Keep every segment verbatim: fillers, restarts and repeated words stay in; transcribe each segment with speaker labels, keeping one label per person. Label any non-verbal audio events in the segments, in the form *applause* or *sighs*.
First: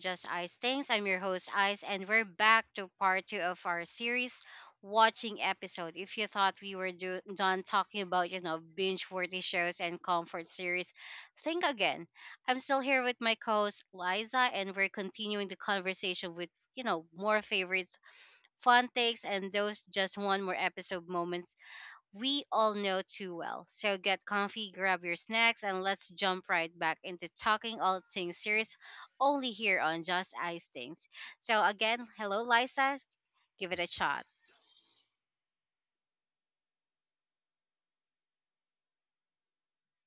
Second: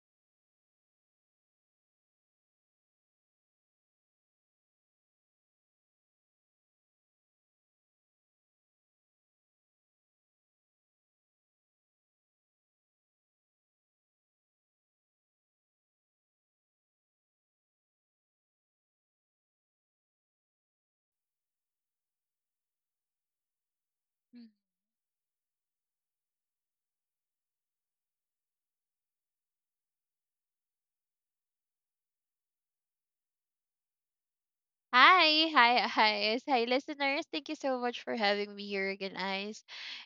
Speaker 1: Just Ice Things. I'm your host Ice and we're back to part two of our series watching episode. If you thought we were do- done talking about, you know, binge-worthy shows and comfort series, think again. I'm still here with my co-host Liza and we're continuing the conversation with, you know, more favorites, fun takes and those just one more episode moments we all know too well. So get comfy, grab your snacks, and let's jump right back into talking all things serious only here on Just Ice Things. So, again, hello, Liza. Give it a shot.
Speaker 2: Hi, hi, hi, yes, hi, listeners. Thank you so much for having me here again, Ice.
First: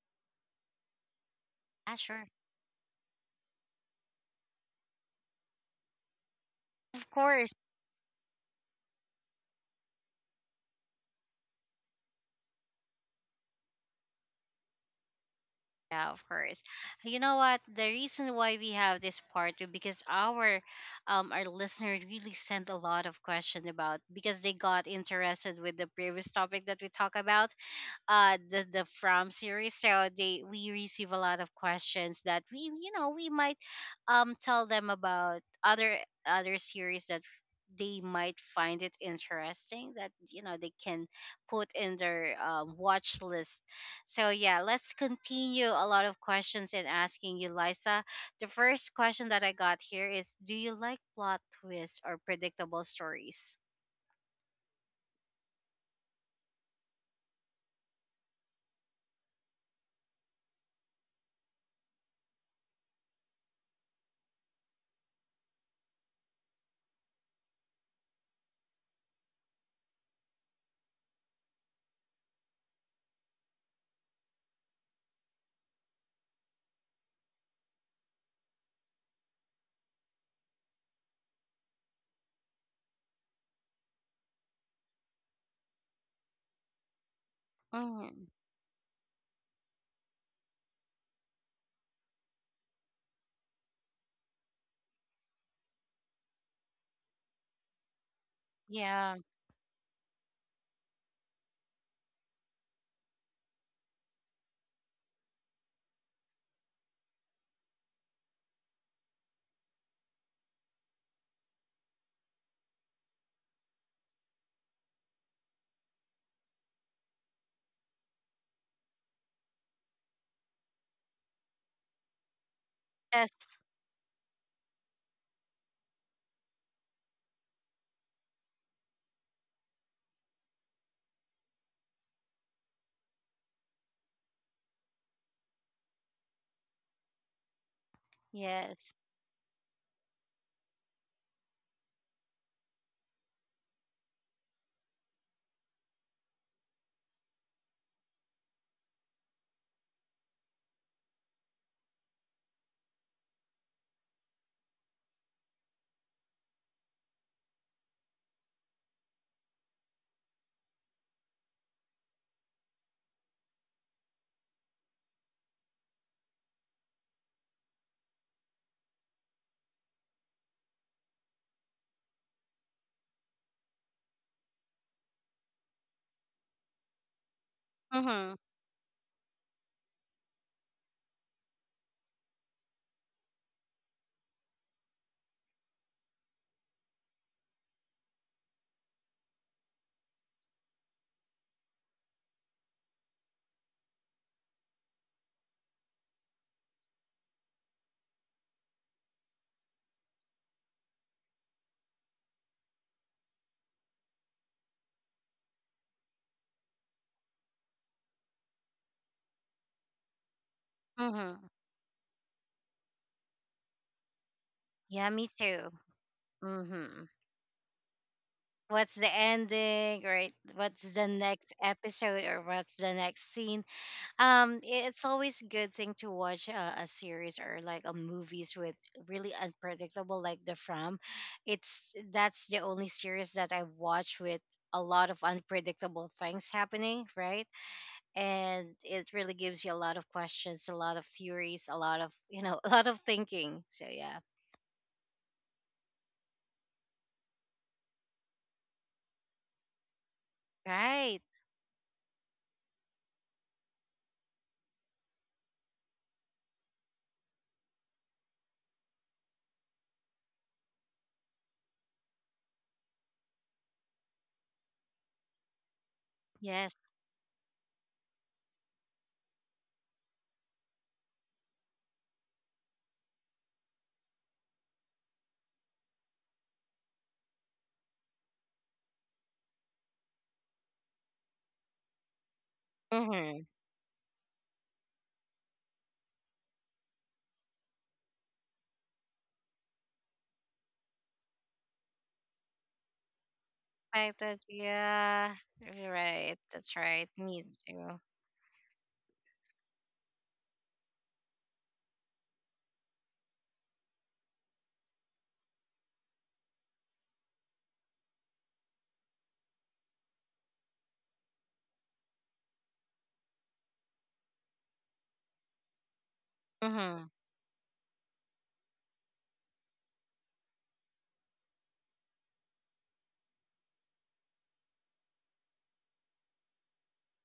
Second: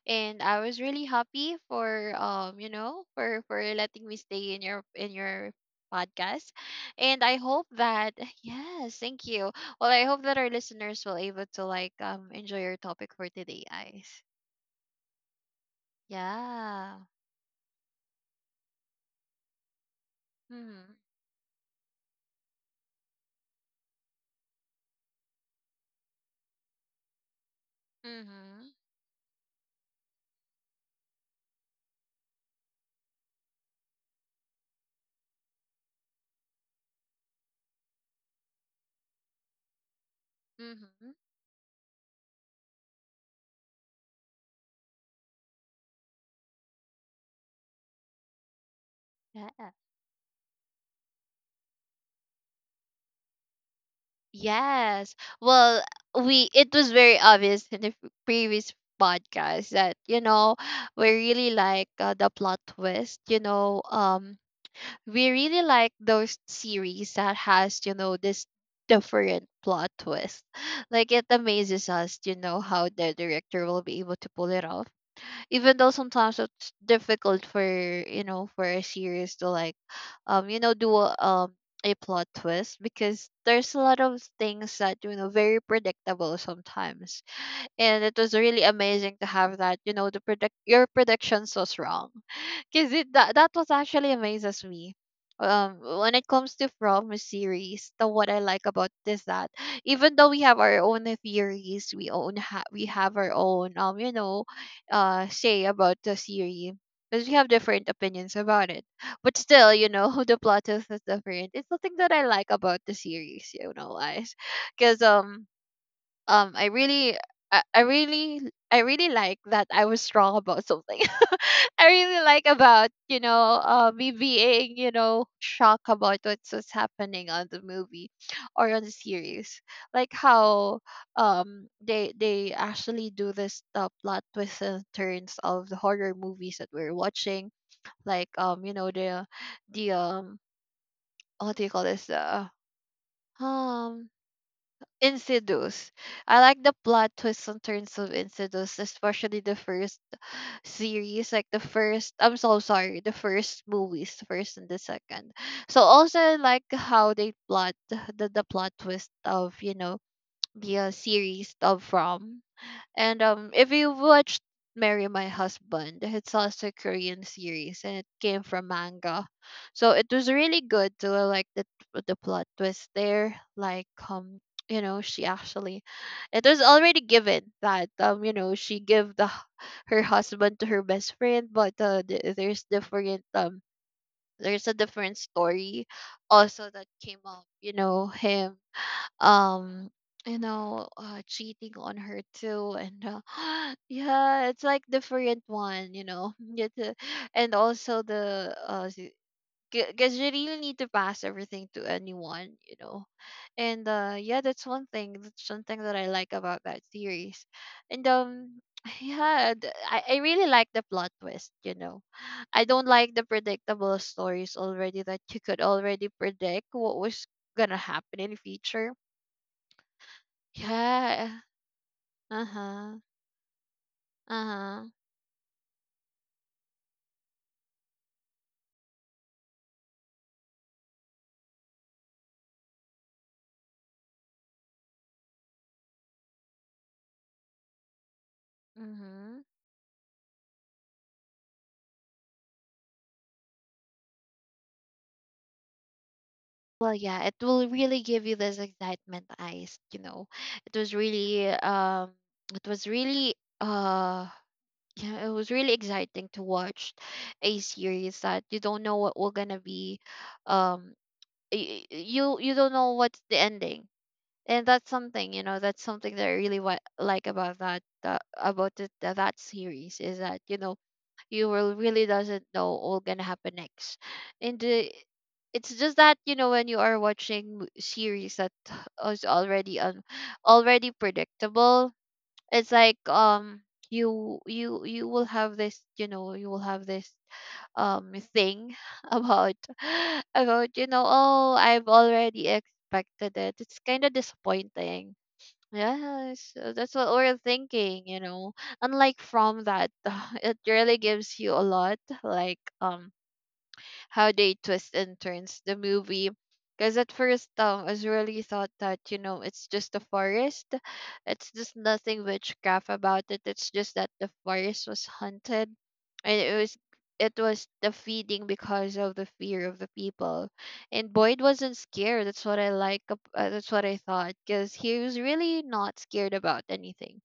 Speaker 2: And I was really happy
Speaker 1: Ah,
Speaker 2: for
Speaker 1: sure.
Speaker 2: um, you know, for for letting me stay in your in your podcast.
Speaker 1: Of
Speaker 2: And I
Speaker 1: course.
Speaker 2: hope that yes, thank you. Well, I hope that our listeners will able to like um enjoy your topic for today, Ice.
Speaker 1: Yeah, of course.
Speaker 2: Yeah.
Speaker 1: You know what? The reason why we have this part is because our
Speaker 2: Mhm.
Speaker 1: um our listener really sent a lot of questions about because they got interested with the previous topic that we talked about uh the
Speaker 2: Mhm.
Speaker 1: the from series, so they we receive a lot of questions that we you know we might um tell them about other other series that they might find it interesting that you know they can
Speaker 2: Mhm.
Speaker 1: put in their um, watch list. So yeah, let's continue a lot of questions and asking you, Liza. The first question that I
Speaker 2: Yeah.
Speaker 1: got here is, do you like plot twists or predictable stories?
Speaker 2: Yes. Well, we it was very obvious in the f- previous podcast that you know we really like uh, the plot twist. You know, um, we really like those series that has you know this different plot twist. Like it amazes us. You know how the director will be able to pull it off even though sometimes it's difficult for you know for a series to like um you know do a, um a plot twist because there's a lot of things that you know very predictable sometimes. And it
Speaker 1: mm,
Speaker 2: was really amazing to have that you know the predict your predictions was wrong because it that that was actually amazes me. Um, when it comes to from series, the what I like about
Speaker 1: yeah.
Speaker 2: this that even though we have our own theories, we own ha- we have our own um you know, uh say about the series because we have different opinions about it. But still, you know, *laughs* the plot is is different. It's the thing that I like about the series, you know, guys, because um um I really I, I really I really like that I was strong about something *laughs* I really like about you
Speaker 1: Yes,
Speaker 2: know uh, me being you know shocked about what's, what's happening on the movie or on the series, like how um they they actually do this uh, plot twists and turns of the horror movies that we're watching, like um you know
Speaker 1: yes.
Speaker 2: the the um what do you call this, uh, um Insidious. I like the plot twists and turns of Insidious, especially the first series, like the first. I'm so sorry, the first movies, the first and the second. So also I like how they plot the the plot twist of you know the uh, series of From. And um, if you watched Marry My Husband, it's also a Korean series and it came from manga. So it was really good to uh, like the the plot twist there. Like um, you know, she actually it was already given that um, you
Speaker 1: Mm-hmm.
Speaker 2: know, she give the h- her husband to her best friend, but uh, th- there's different um there's a different story also that came up, you know, him um you know uh, cheating on her too and uh, *gasps* yeah it's like different one you know *laughs* Yet, uh, and also the uh because you really need to pass everything to anyone you know. And uh yeah that's one thing that's something that I like about that series. And um *sighs* yeah th- I, I really like the plot
Speaker 1: Hmm.
Speaker 2: twist you know. I don't like the predictable stories already
Speaker 1: Yeah,
Speaker 2: that
Speaker 1: me
Speaker 2: you could
Speaker 1: too.
Speaker 2: already predict what
Speaker 1: Hmm.
Speaker 2: was gonna happen in future.
Speaker 1: What's the ending, right? What's the
Speaker 2: Yeah.
Speaker 1: next episode or what's the
Speaker 2: Uh-huh.
Speaker 1: next scene? Um,
Speaker 2: Uh-huh.
Speaker 1: it's always good thing to watch a, a series or like a movies with really unpredictable, like The From. It's that's the only series that I watch with a lot of unpredictable things happening, right? And it really
Speaker 2: Mm-hmm.
Speaker 1: gives you a lot of questions, a lot of theories, a lot of you know, *laughs* a lot of thinking. So yeah,
Speaker 2: Well, yeah, it will really give you this excitement, eyes, you know. It was
Speaker 1: right.
Speaker 2: really um it was really uh yeah, it was really exciting to watch a series that you don't know what we're gonna be, um y- y- you you don't know what's the ending. And that's something, you know, that's something that I really
Speaker 1: Yes.
Speaker 2: wa- like about that uh, about it, that that series is that, you know, you will really doesn't know all gonna happen next. And the it's just that you know when you are watching mo- series that is already un- already predictable, it's like
Speaker 1: Hmm.
Speaker 2: um you you you will have this you know you will have this um thing *laughs* about *laughs* about you know, oh, I've already expected it, it's kind of
Speaker 1: Expected,
Speaker 2: disappointing.
Speaker 1: yeah. Right,
Speaker 2: Yes, uh,
Speaker 1: that's
Speaker 2: that's
Speaker 1: right.
Speaker 2: what we're
Speaker 1: Me too.
Speaker 2: thinking, you know. Unlike from that, *laughs* it really gives you a lot, like um, how they twist and turns the movie. Because at first, um, I was really thought that, you know, it's just a forest. It's just nothing witchcraft about it. It's just that the forest was haunted. And it was
Speaker 1: Mm-hmm.
Speaker 2: it was the feeding because of the fear of the people. And Boyd wasn't scared. That's what I like. ab- Uh, that's what I thought. Because he was really not scared about anything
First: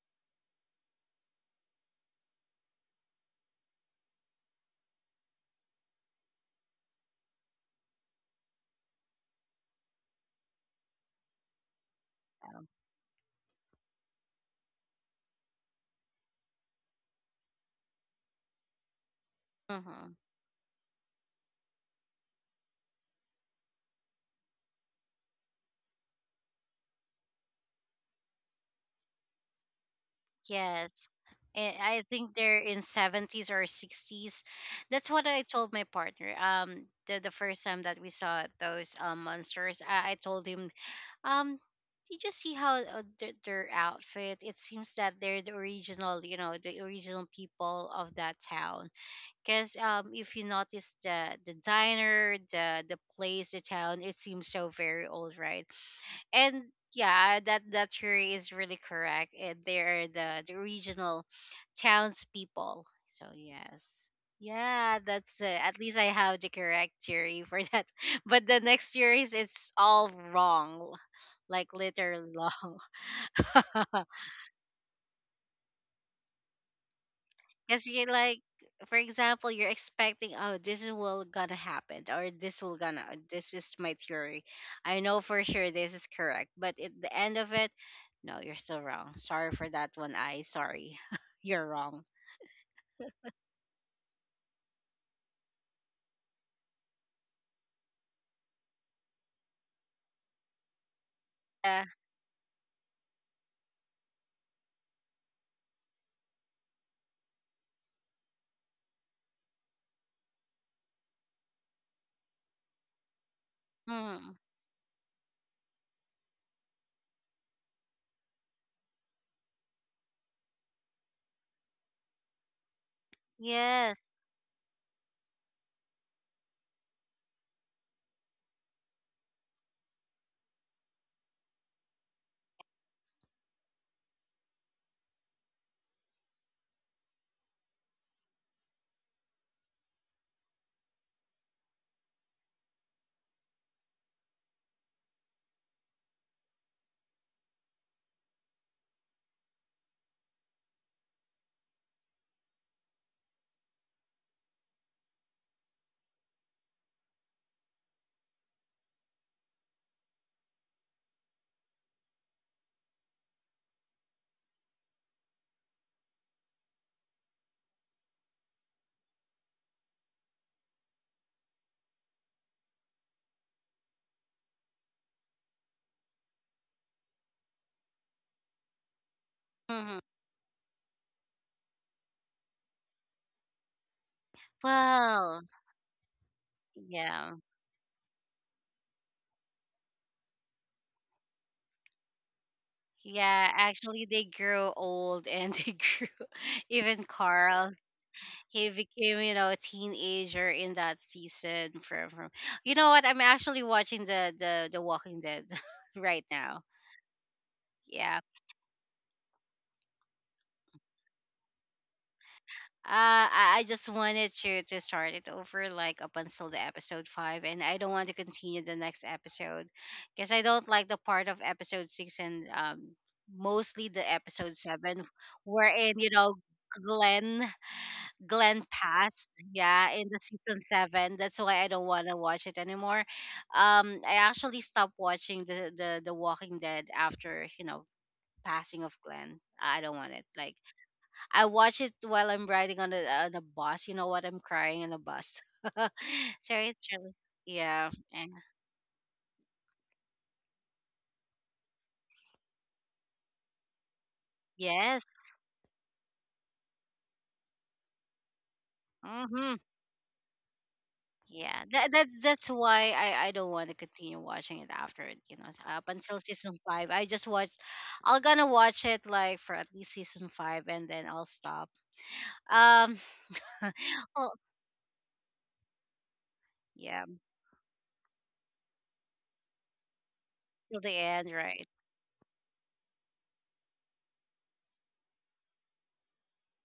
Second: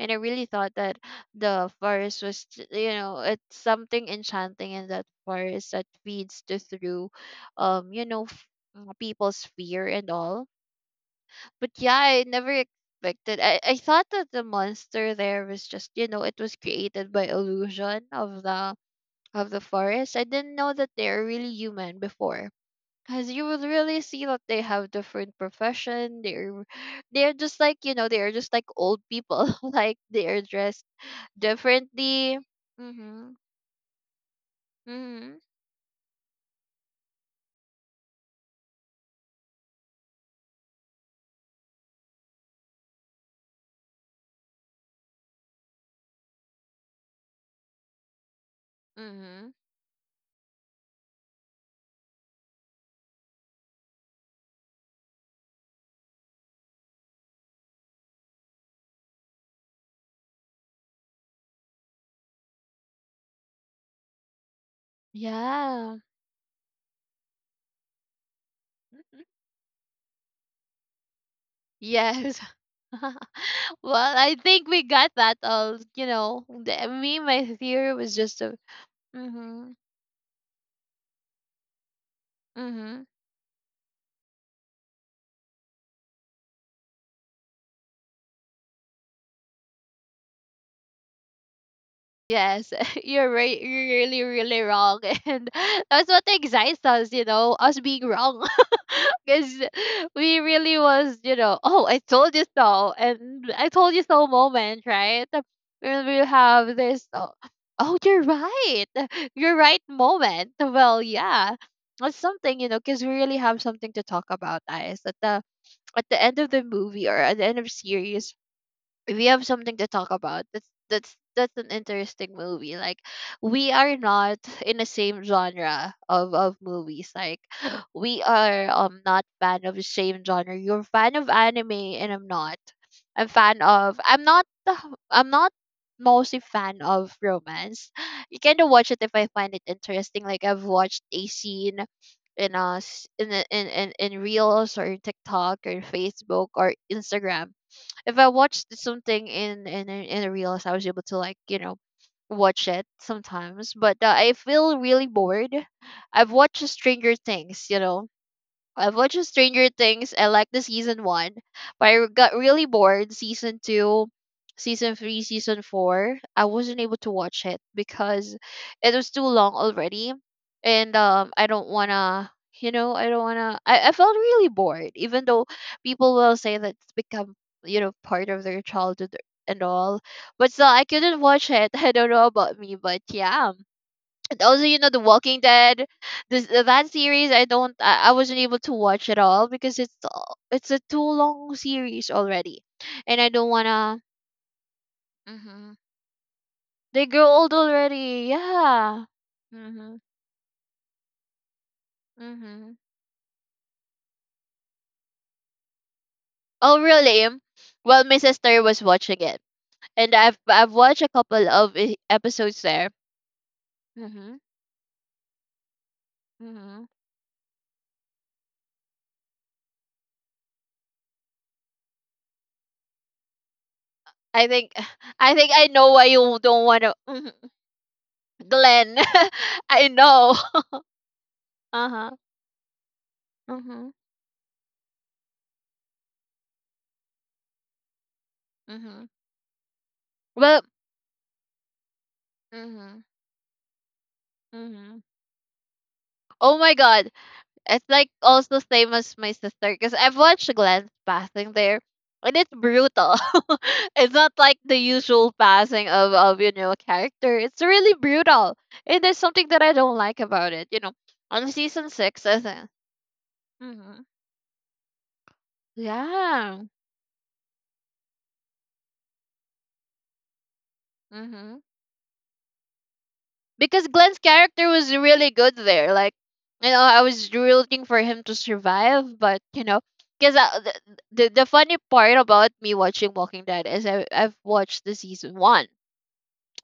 Speaker 2: and I really thought that the forest was, j- you know, it's something enchanting in that forest that feeds to through, um, you know, f- uh, people's fear and all. But yeah, I never expected. I I thought that the monster there was just, you know, it was created by illusion of the of the
Speaker 1: Mm-hmm.
Speaker 2: forest. I didn't know that they are really human before. Because you would really see that they have different profession. They're they're just like you know they're just like old people. *laughs* Like they're dressed
Speaker 1: Yes. And I think
Speaker 2: differently.
Speaker 1: they're in
Speaker 2: Mhm.
Speaker 1: seventies or sixties. That's what
Speaker 2: Mhm.
Speaker 1: I told my partner. Um, the, the first time that we saw those um, monsters, I, I told him, um, you just see how uh, their, their outfit. It seems that they're the original, you know, the original people of that town.
Speaker 2: Mhm.
Speaker 1: Because um, if you notice the the diner, the the place, the town, it seems so very old, right? And yeah, that that theory is really correct. Eh, they're the the regional townspeople. So yes, yeah, that's uh, at
Speaker 2: Yeah.
Speaker 1: least I have the correct theory for that. *laughs* But the next
Speaker 2: Mhm.
Speaker 1: series, it's all wrong, like literally
Speaker 2: Yes.
Speaker 1: wrong.
Speaker 2: *laughs*
Speaker 1: *laughs*
Speaker 2: Well, I think we got that all, you know. the- Me, my
Speaker 1: Because
Speaker 2: theory
Speaker 1: you're
Speaker 2: was just
Speaker 1: like,
Speaker 2: a
Speaker 1: for example, you're
Speaker 2: mhm.
Speaker 1: expecting, oh, this is will gonna happen, or this will gonna,
Speaker 2: Mhm.
Speaker 1: this is my theory. I know for sure this is correct, but at the end of it, no, you're still wrong. Sorry for that one. I sorry, *laughs* you're wrong.
Speaker 2: Yes, *laughs* you're right. You're really, really wrong. *laughs* And that's what excites us, you know, us being wrong. *laughs* Because we really was, you know,
Speaker 1: Yeah.
Speaker 2: oh, I told you so. And I told you so moment, right? And we have this, oh, oh, you're right. *laughs* You're right moment. Well, yeah. That's something, you know, because we really have something to talk
Speaker 1: Mm.
Speaker 2: about, guys. At the at the end of the movie or at the end of series, we have something to talk about. That's that's that's an interesting movie. Like we are
Speaker 1: Yes.
Speaker 2: not in the same genre of, of movies. Like *gasps* we are um not fan of the same genre. You're fan of anime and I'm not. I'm fan of I'm not the- I'm not mostly fan of romance. You kind of watch it if I find it interesting. Like I've watched a scene in us in, a- in in in reels or in TikTok or Facebook or Instagram. If I watched something in in a- In a reels, I was able to like you know watch it sometimes. But uh, I feel really bored. I've watched Stranger Things, you know, I've watched Stranger Things. I like the season one, but I got really bored season two, season three, season four. I wasn't able to watch it because it was too long already, and um, I don't wanna. You know, I don't wanna. I, I felt really bored, even though people will say that it's become you know part of their childhood and
Speaker 1: Hmm.
Speaker 2: all. But still, I couldn't watch it. *laughs* I don't know about me, but yeah. And also you know the walking
Speaker 1: Well,
Speaker 2: dead, this uh, that series
Speaker 1: yeah.
Speaker 2: I don't I, I wasn't able to watch at all because it's a- it's a too long series already and I
Speaker 1: Yeah,
Speaker 2: don't wanna.
Speaker 1: actually, they grew old and they
Speaker 2: Hmm.
Speaker 1: grew, *laughs* even
Speaker 2: They grow old
Speaker 1: Carl,
Speaker 2: already,
Speaker 1: he
Speaker 2: yeah.
Speaker 1: became you know a
Speaker 2: Mm-hmm,
Speaker 1: teenager in that season from, from
Speaker 2: mm-hmm.
Speaker 1: you know what, I'm actually watching the the, the Walking Dead *laughs* right now.
Speaker 2: Oh really. Well my
Speaker 1: Yeah,
Speaker 2: sister was watching it and i've i've watched a couple of e- episodes there.
Speaker 1: uh, I I just wanted
Speaker 2: Mm-hmm,
Speaker 1: to to start it over like up until the
Speaker 2: mm-hmm.
Speaker 1: episode five, and I don't want to continue the next episode because I don't like the part of episode six and um mostly the
Speaker 2: I
Speaker 1: episode
Speaker 2: think
Speaker 1: seven
Speaker 2: *sighs* I think I know
Speaker 1: wherein
Speaker 2: why
Speaker 1: you know
Speaker 2: you don't want to. *laughs*
Speaker 1: Glenn Glenn
Speaker 2: Glenn.
Speaker 1: passed,
Speaker 2: *laughs* I
Speaker 1: yeah, in the
Speaker 2: know.
Speaker 1: season seven. That's why I
Speaker 2: *laughs*
Speaker 1: don't want
Speaker 2: Uh-huh.
Speaker 1: to watch it anymore.
Speaker 2: Mm-hmm.
Speaker 1: Um, I actually stopped watching the, the the Walking Dead after you know passing of Glenn. I don't want it. Like,
Speaker 2: Well,
Speaker 1: I watch it while I'm riding on
Speaker 2: mhm,
Speaker 1: the on the bus. You know what? I'm crying on the
Speaker 2: mhm.
Speaker 1: bus. *laughs* So
Speaker 2: Oh my
Speaker 1: it's
Speaker 2: god,
Speaker 1: really
Speaker 2: it's
Speaker 1: yeah.
Speaker 2: like
Speaker 1: And-
Speaker 2: also same as my sister because I've watched Glenn's passing there, and it's brutal. *laughs* It's not like the
Speaker 1: yes.
Speaker 2: usual passing of of you know a character. It's really brutal, and there's something
Speaker 1: Hmm.
Speaker 2: that I don't like about it. You know, on
Speaker 1: Yeah,
Speaker 2: season
Speaker 1: that, that
Speaker 2: six, I
Speaker 1: that's
Speaker 2: think.
Speaker 1: why I, I don't want to
Speaker 2: Hmm.
Speaker 1: continue watching it after it, you know s- up until season
Speaker 2: Yeah.
Speaker 1: five. I just watched. I'm gonna watch it like for at least season five, and then I'll
Speaker 2: Hmm.
Speaker 1: stop. Um, *laughs*
Speaker 2: Because Glenn's
Speaker 1: oh
Speaker 2: character was really good there. Like, you know, I
Speaker 1: yeah,
Speaker 2: was rooting for him to survive, but you know, because
Speaker 1: till
Speaker 2: the,
Speaker 1: the
Speaker 2: the
Speaker 1: end,
Speaker 2: the
Speaker 1: right?
Speaker 2: funny part about me watching Walking Dead is I I've watched the season one,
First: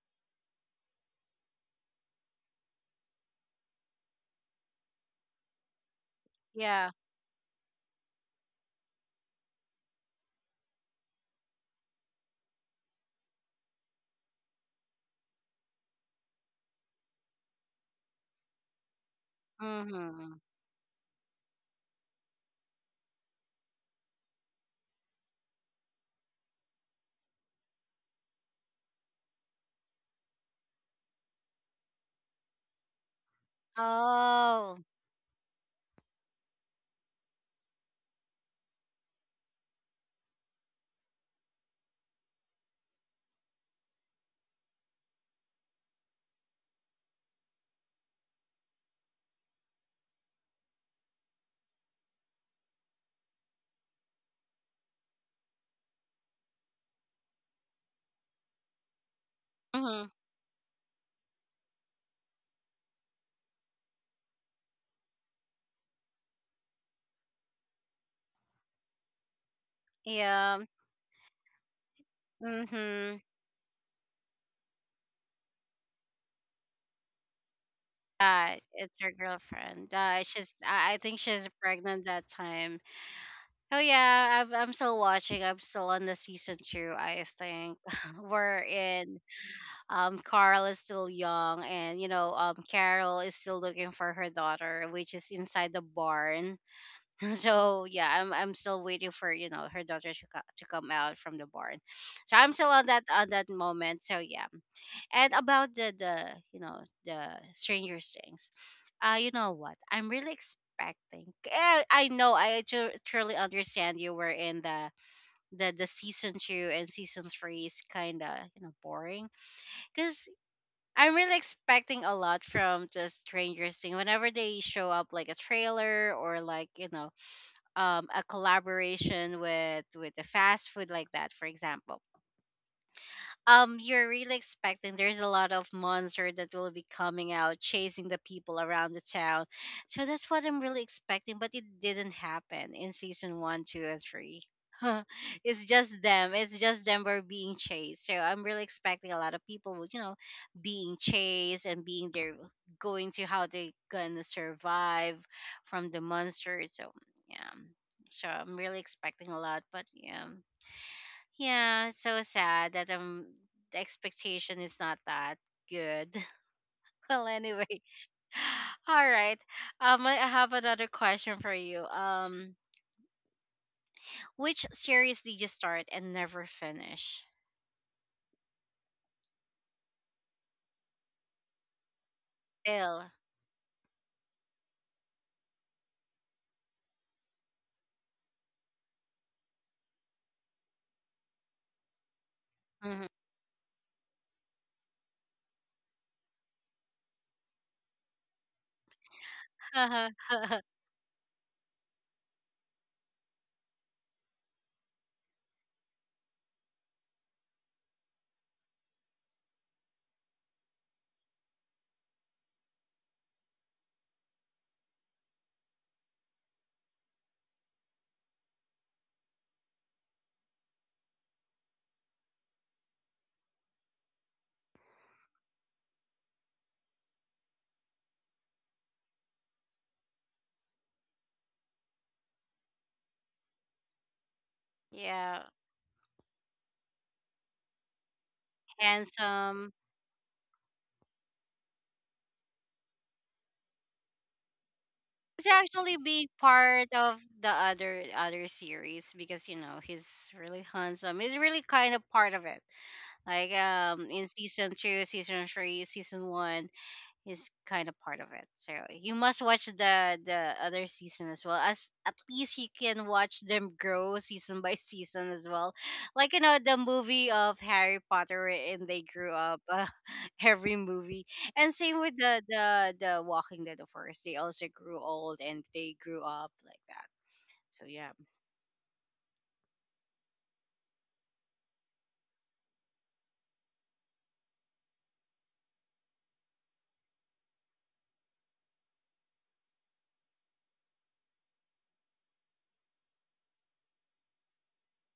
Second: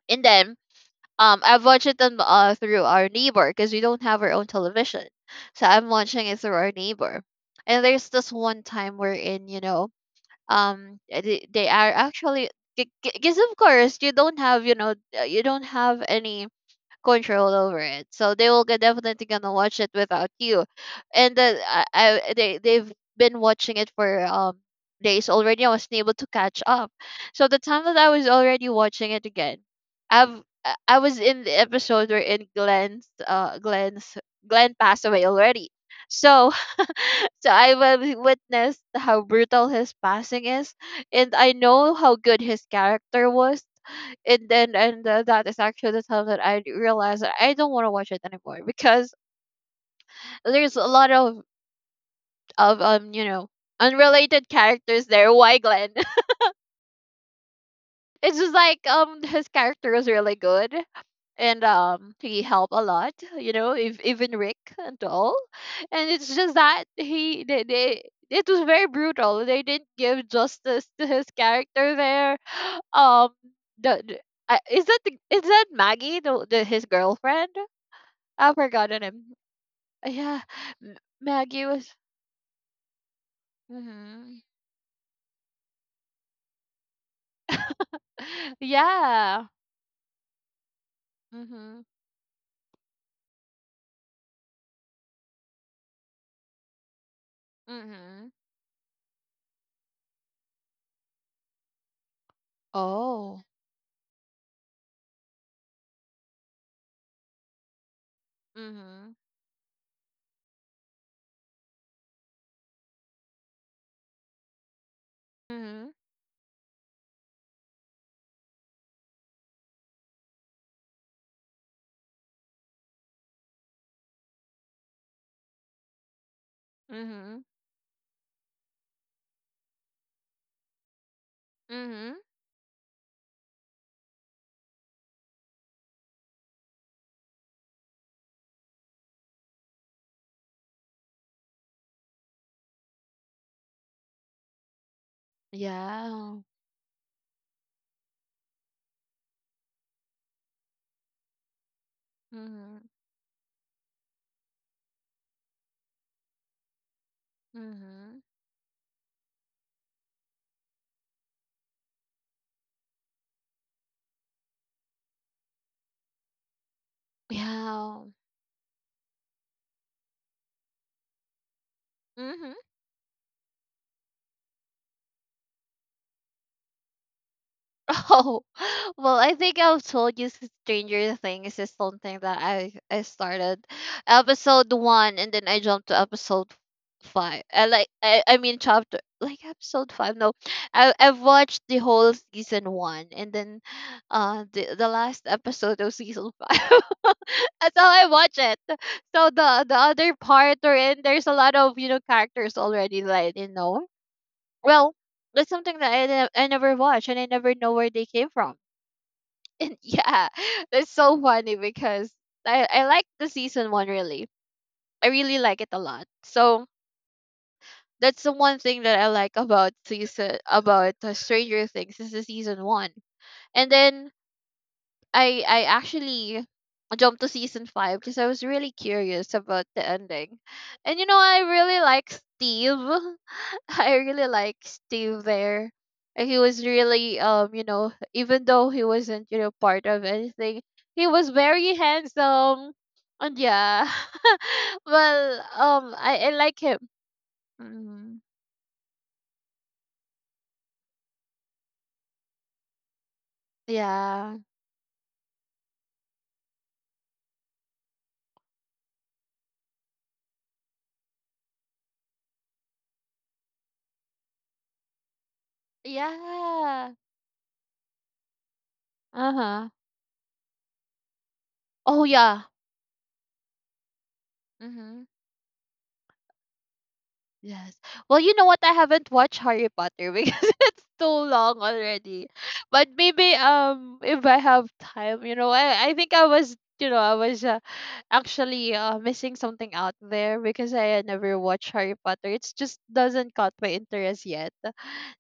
Speaker 2: and then um I've watched it on, uh, through our neighbor because we don't have our own television, so I'm watching it through our
Speaker 1: Yeah.
Speaker 2: neighbor, and there's this one time wherein you know um eh, they, they are actually because of course you don't have you know uh, you don't have any control over it. So they will get definitely gonna watch it without
Speaker 1: Mm-hmm.
Speaker 2: you. And then I, I they they've been watching it for um days already. I wasn't able to catch up. So the time that I was already watching it again, I've I I was in the episode where in Glenn's uh Glenn's Glenn
Speaker 1: Oh.
Speaker 2: passed away already. So *laughs* so I wi- witnessed how brutal his passing is and I know how good his character was. And then and uh, that is actually the time that I realized that I don't want to watch it anymore because there's a lot of of um you know unrelated characters there. Why Glenn? *laughs* It's just like um his character
Speaker 1: Mm-hmm.
Speaker 2: was really good and um he helped a lot. You know, if, even Rick and all, and it's just that he they. They it was very brutal. They didn't give
Speaker 1: Yeah.
Speaker 2: justice to his character there. *gasps*
Speaker 1: Mm-hmm.
Speaker 2: Um, the, the I- Is that the, is that Maggie, the, the his girlfriend? I've
Speaker 1: Uh, it's
Speaker 2: forgotten
Speaker 1: her
Speaker 2: him.
Speaker 1: girlfriend. Uh,
Speaker 2: Yeah,
Speaker 1: she's. I
Speaker 2: M
Speaker 1: I think she's
Speaker 2: Maggie was.
Speaker 1: pregnant that time. Oh
Speaker 2: Mhm.
Speaker 1: yeah, I'm I'm still watching. I'm still on the season two, I think. *laughs*
Speaker 2: *laughs*
Speaker 1: We're in
Speaker 2: Yeah.
Speaker 1: um Carl is still young
Speaker 2: Mhm.
Speaker 1: and you know, um Carol is still looking for her daughter, which is inside the barn. *laughs* So yeah,
Speaker 2: Mhm.
Speaker 1: I'm I'm still waiting for you know her daughter to, co- to come out from the barn. So I'm still on that on
Speaker 2: Oh.
Speaker 1: that moment. So yeah, and about the the you know the Stranger Things,
Speaker 2: Mhm.
Speaker 1: uh, you know what? I'm really expecting. eh, I know I tru- truly understand you were in the the the
Speaker 2: Mhm.
Speaker 1: season two and season three is kind of you know boring because. I'm really expecting a lot from the Stranger Things. Whenever they show up like a trailer or like, you know,
Speaker 2: Mhm.
Speaker 1: um, a collaboration with with a fast food like that for example.
Speaker 2: Mhm.
Speaker 1: Um you're really expecting there's a lot of monster that will be coming out chasing the people around the town, so that's what I'm really expecting, but it didn't happen in season one two and three. *laughs* It's just them,
Speaker 2: Yeah.
Speaker 1: it's just them were being chased, so I'm really expecting a lot of people would you know being chased and being there
Speaker 2: Mhm.
Speaker 1: going to how they gonna survive from the monsters. So yeah,
Speaker 2: Mhm.
Speaker 1: so I'm really expecting a lot, but yeah, yeah, it's so sad that um the expectation is not that good. *laughs* Well, anyway,
Speaker 2: Yeah.
Speaker 1: *sighs* all right. Um, I I have another question for you.
Speaker 2: Mhm.
Speaker 1: Um, which series did you start and never finish?
Speaker 2: Oh, *laughs* well, I think I've told you s- Stranger Things is something that I I
Speaker 1: Still.
Speaker 2: started episode one, and then I jumped to episode five. I like I, I mean chapter, like, episode five. No, I I've watched the whole season one,
Speaker 1: Mhm.
Speaker 2: and then uh the the last episode of season five. *laughs* That's how I watch it. So the the other part, or
Speaker 1: *laughs*
Speaker 2: in there's a lot of, you know characters already that I didn't know. Well, that's something that I, ne- I never watched, and I never know where they came from, and yeah, *laughs* that's so funny because I, I like the season one, really. I really like it a lot. So that's the one thing that I like about season about uh, Stranger Things is the season one. And then I I actually jumped to season five because I was really curious about the ending, and you know I really like Steve. *laughs* I really like Steve
Speaker 1: Yeah,
Speaker 2: there. And He was really um you know even though he wasn't, you know part
Speaker 1: handsome.
Speaker 2: of anything, he was very handsome, and yeah, *laughs* well,
Speaker 1: He's
Speaker 2: um I
Speaker 1: actually
Speaker 2: I
Speaker 1: being
Speaker 2: like him.
Speaker 1: part of the
Speaker 2: Mm,
Speaker 1: other other series because you know he's really handsome. He's really kind of part of it. Like
Speaker 2: yeah,
Speaker 1: um in season two, season three, season one is kind of part of it. So you must watch the the other season as well. As at least you can watch them grow *laughs* season by season as well. Like you know the
Speaker 2: yeah.
Speaker 1: movie of Harry Potter and they
Speaker 2: Uh
Speaker 1: grew up
Speaker 2: huh.
Speaker 1: uh, *laughs* every movie. And same
Speaker 2: Oh
Speaker 1: with
Speaker 2: yeah.
Speaker 1: the the the Walking Dead of course. They also
Speaker 2: Mm-hmm.
Speaker 1: grew old and they grew up like that.
Speaker 2: Yes.
Speaker 1: So yeah.
Speaker 2: Well, you know what? I haven't watched Harry Potter because *laughs* it's too long already. But maybe um if I have time, you know, I I think I was you know I was uh, actually uh, missing something out there because I had never watched Harry Potter. It's just doesn't caught my interest yet.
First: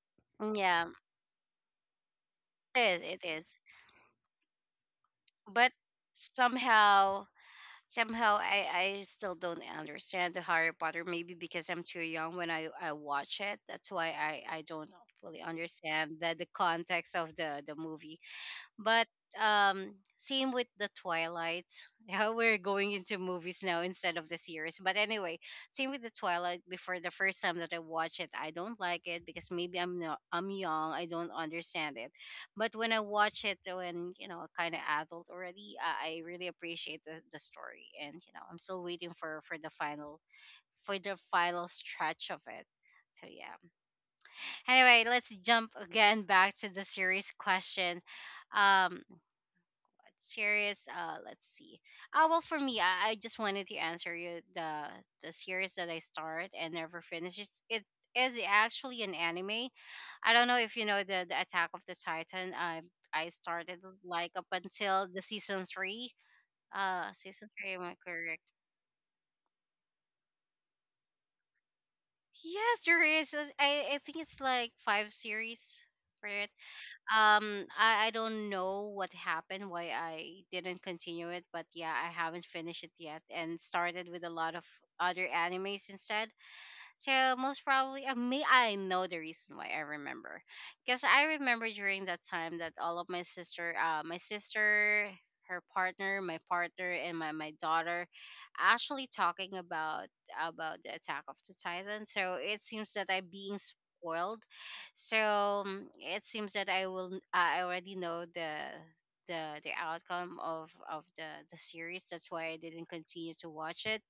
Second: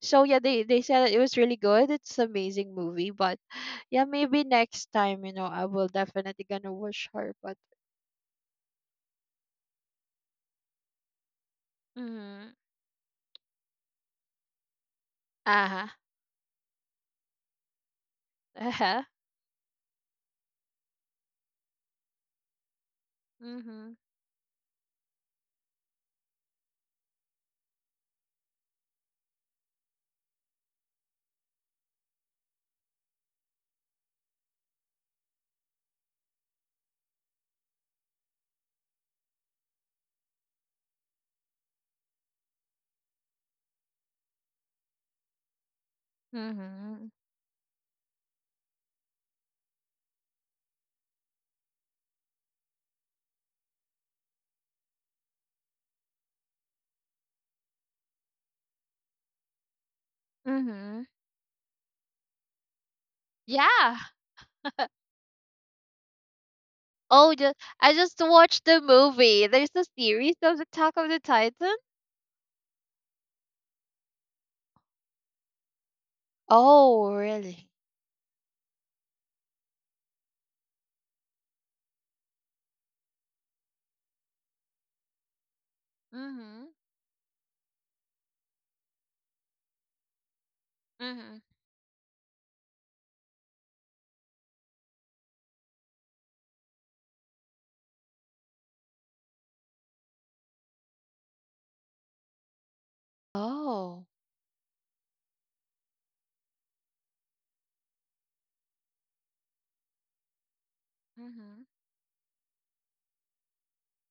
Speaker 2: So yeah, they they
Speaker 1: Yeah,
Speaker 2: said it was really good. It's amazing
Speaker 1: it is,
Speaker 2: movie.
Speaker 1: it
Speaker 2: But
Speaker 1: is.
Speaker 2: yeah, maybe next time, you know I
Speaker 1: But
Speaker 2: will definitely gonna watch
Speaker 1: somehow,
Speaker 2: Harry Potter.
Speaker 1: somehow I, I still don't understand the Harry Potter. Maybe because I'm too young when
Speaker 2: Hmm.
Speaker 1: I, I watch it. That's why I, I don't fully
Speaker 2: Uh huh.
Speaker 1: understand the, the context of the, the movie.
Speaker 2: Uh huh.
Speaker 1: But um, same with the Twilight. *laughs* Yeah, we're going into movies now
Speaker 2: Mm-hmm.
Speaker 1: instead of the series. But anyway, same with the Twilight. Before the first time that I watched it, I don't like it because maybe I'm not, I'm young. I don't understand it. But when I watch it, when you know, kind of adult already, I, I really appreciate the, the story. And you know, I'm still waiting for for the final, for the final stretch of it. So yeah. Anyway, let's jump again back to the
Speaker 2: Hmm.
Speaker 1: series question. Um, series uh let's see. Ah, well for me, i, I just wanted to answer you the the series that I start and never finish. It's, it is actually an anime. I don't know if you know
Speaker 2: Mm-hmm.
Speaker 1: the, the Attack of the Titan. i I started
Speaker 2: Yeah.
Speaker 1: like up until the season three, uh
Speaker 2: Oh,
Speaker 1: season
Speaker 2: just
Speaker 1: three, am I
Speaker 2: I just
Speaker 1: correct?
Speaker 2: watched the movie. There's a series of Attack of the Titan.
Speaker 1: Yes, there is. I I think it's like five series for it.
Speaker 2: Oh,
Speaker 1: Um,
Speaker 2: really?
Speaker 1: I, I don't know what happened why I didn't continue it, but yeah, I haven't finished it yet and started with a lot of other animes instead.
Speaker 2: Mm-hmm.
Speaker 1: So most probably, uh, may I know the reason why I remember, because I
Speaker 2: Mm-hmm.
Speaker 1: remember during that time that all of my sister, uh, my sister, her partner, my partner, and my my daughter, actually talking about about the Attack of the Titan. So it seems that I'm being
Speaker 2: Oh.
Speaker 1: spoiled. So mm, it seems that I will. Uh, I already know the. The, the outcome of, of the, the
Speaker 2: Mm-hmm.
Speaker 1: series, that's why I didn't continue to watch it,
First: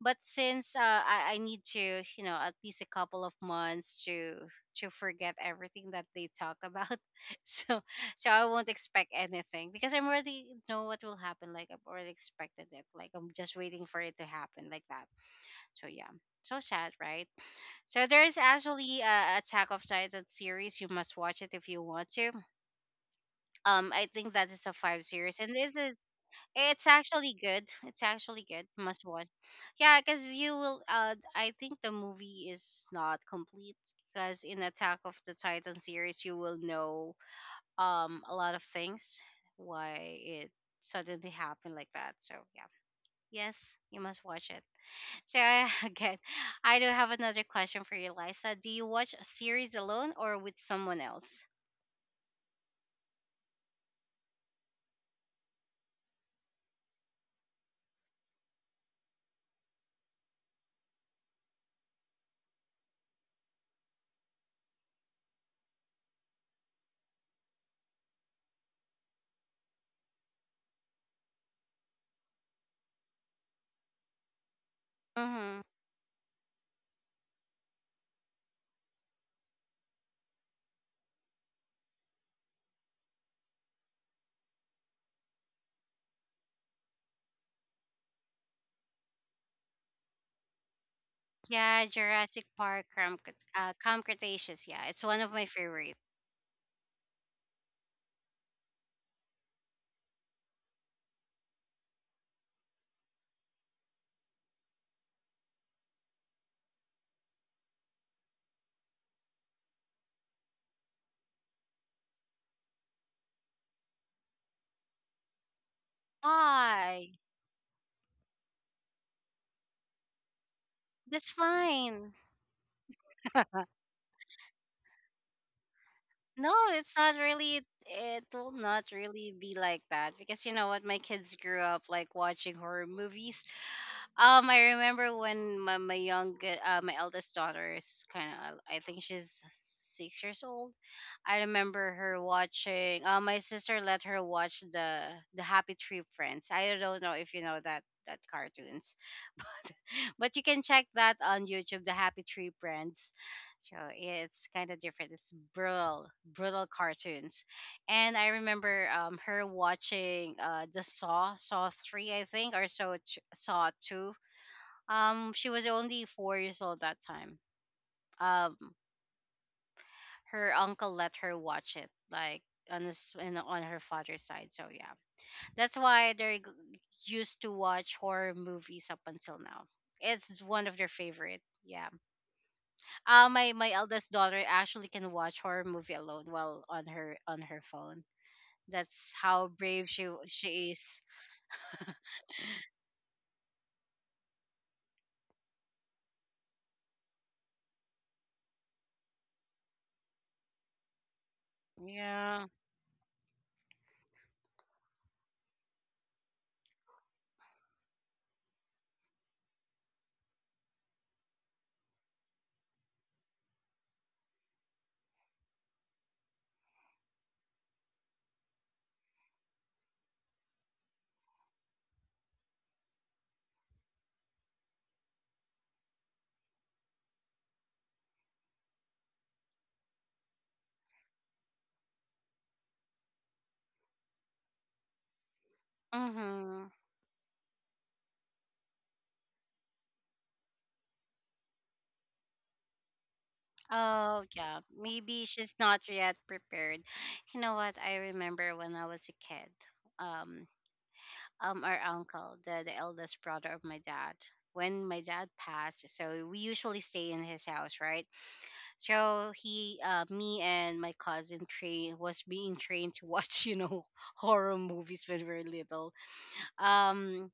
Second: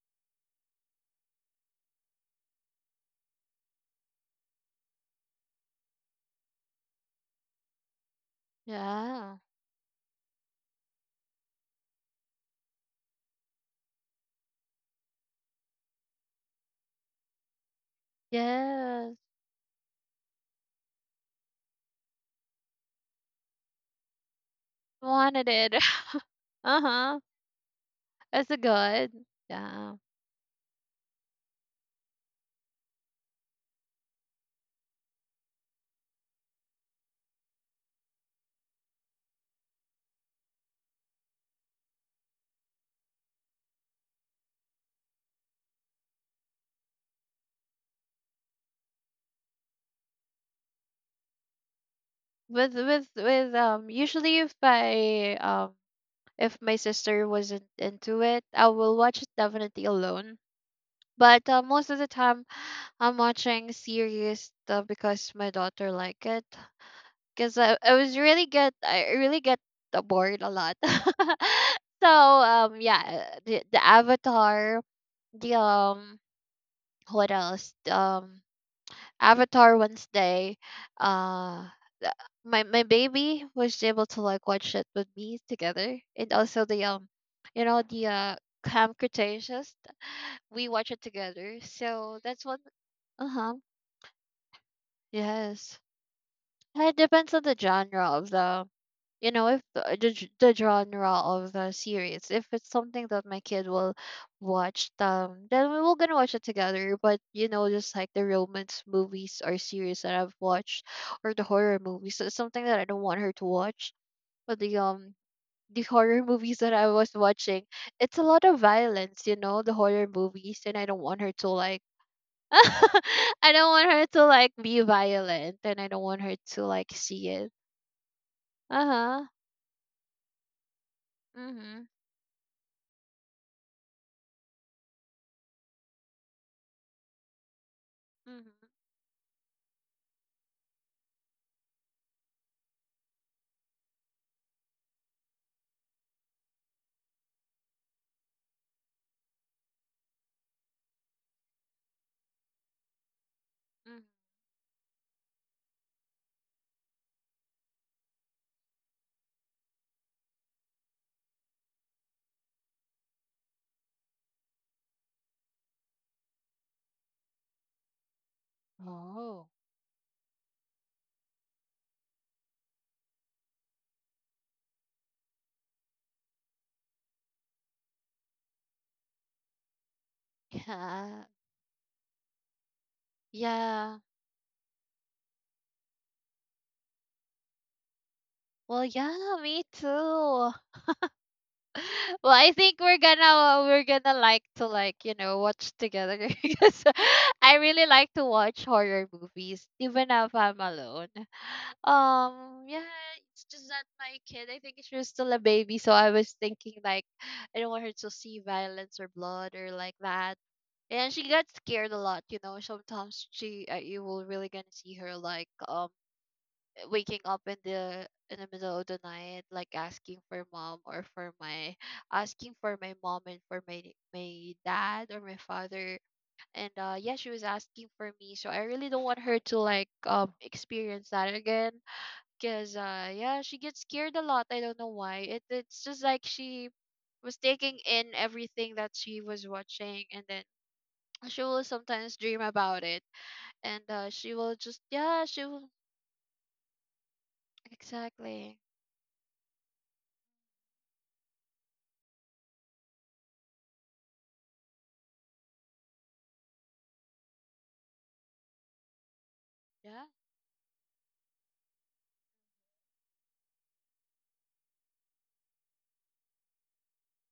Speaker 1: but since uh, I, I need to you know at least a couple of months to to forget everything that they talk about. *laughs* So, so I won't expect
Speaker 2: Yeah.
Speaker 1: anything because I'm already know what will happen. Like I've already expected it, like I'm just waiting for it to happen like that. So yeah, so sad, right? So there is actually
Speaker 2: Yes.
Speaker 1: a Attack of Titan series, you must watch it if you want to. um I think that is a five series
Speaker 2: Wanted
Speaker 1: and
Speaker 2: it.
Speaker 1: this is
Speaker 2: *laughs*
Speaker 1: it's
Speaker 2: Uh-huh.
Speaker 1: actually good. It's actually
Speaker 2: That's a
Speaker 1: good. Must
Speaker 2: good.
Speaker 1: watch.
Speaker 2: Yeah.
Speaker 1: Yeah, because you will. Uh, I think the movie is not complete because in Attack of the Titan series, you will know um a lot of things why it suddenly happened like that. So yeah, yes, you must watch it. So *laughs* again, I do have another question for you, Lisa. Do you watch a series alone or with someone else?
Speaker 2: With with with um usually, if I um if my sister wasn't into it, I will watch it definitely alone. But uh, most of the time, *sighs* I'm watching series, uh, because my daughter like it. Cause I, I was really get I really get uh, bored a lot. *laughs* So um yeah, the, the Avatar, the
Speaker 1: Mm-hmm.
Speaker 2: um what else? Um Avatar, Wednesday. Uh, the- my my baby was able to like watch it with me together, and also the um, you know the uh Camp Cretaceous. We watch it together.
Speaker 1: Yeah,
Speaker 2: So
Speaker 1: Jurassic
Speaker 2: that's one.
Speaker 1: Park, Cram,
Speaker 2: Uh huh.
Speaker 1: uh, Cretaceous. Yeah, it's one of my
Speaker 2: Yes.
Speaker 1: favorite.
Speaker 2: Uh, it depends on the genre of the, you know, if the, the g- the genre of the series. If it's something that my kid will watch, um, then we will gonna watch it together. But you know, just like the romance movies or series that I've watched, or the horror movies, so it's something that I don't want her to watch. But the um the horror *laughs* movies that I
Speaker 1: Why?
Speaker 2: was watching, it's a lot of violence, you know, the horror movies, and I don't want
Speaker 1: That's
Speaker 2: her to like
Speaker 1: fine.
Speaker 2: *laughs* I don't want her to like be violent, and I don't want her
Speaker 1: No,
Speaker 2: to
Speaker 1: it's
Speaker 2: like
Speaker 1: not
Speaker 2: see it.
Speaker 1: really. It will not
Speaker 2: Uh-huh.
Speaker 1: really be like that because you know what? My kids grew
Speaker 2: Mhm.
Speaker 1: up like watching horror movies. Um, I remember when my my young uh, my eldest daughter is kind
Speaker 2: Mhm.
Speaker 1: of I think she's six years old. I remember her watching. Uh, my sister let her watch the the Happy Tree Friends. I don't know if you know that that cartoon. But you can check that on YouTube, the Happy Tree Friends. So
Speaker 2: Mhm.
Speaker 1: it's kind of different. It's brutal, brutal cartoons. And I remember um, her watching uh, the Saw, Saw three, I think, or so t- Saw two. Um, she was only four years old that time. Um,
Speaker 2: Oh.
Speaker 1: her uncle let her watch it, like on this and on her father's side. So yeah, that's why they're g- used to watch horror movies up until now. It's one of their
Speaker 2: Yeah.
Speaker 1: favorite. Yeah. Uh, my my
Speaker 2: Yeah.
Speaker 1: eldest daughter actually can watch horror movie alone while on her on her phone.
Speaker 2: Well,
Speaker 1: That's
Speaker 2: yeah,
Speaker 1: how
Speaker 2: me
Speaker 1: brave she
Speaker 2: too.
Speaker 1: she is.
Speaker 2: *laughs* Well, I think we're gonna we're gonna like to, like, you know watch together *laughs* because I really like to watch horror movies, even if I'm alone.
Speaker 1: Yeah.
Speaker 2: Um, yeah, it's just that my kid, I think she was still a baby, so I was thinking, like, I don't want her to see violence or blood or like that. And she got scared a lot, you know. Sometimes she, uh, you will really gonna see her, like, um waking up in the in the middle of the night, like, asking for mom or for my asking for my mom and for my my dad or my father, and uh yeah, she was asking for me. So I really don't want her to, like, um experience that again, because uh yeah, she gets scared a lot, I don't know why. It, it's just like
Speaker 1: Mhm.
Speaker 2: she was taking in everything that she was watching, and then she will sometimes dream about it, and uh
Speaker 1: Oh
Speaker 2: she will
Speaker 1: yeah.
Speaker 2: just,
Speaker 1: Maybe
Speaker 2: yeah, she
Speaker 1: she's
Speaker 2: will
Speaker 1: not yet prepared. You know what? I remember
Speaker 2: exactly
Speaker 1: when I was a kid. Um. Um. Our uncle, the the eldest brother of my dad. When my dad passed, so we usually stay in his house, right? So he, uh,
Speaker 2: yeah.
Speaker 1: me, and my cousin train was being trained to watch, *laughs* you know, horror movies when we were little. Um,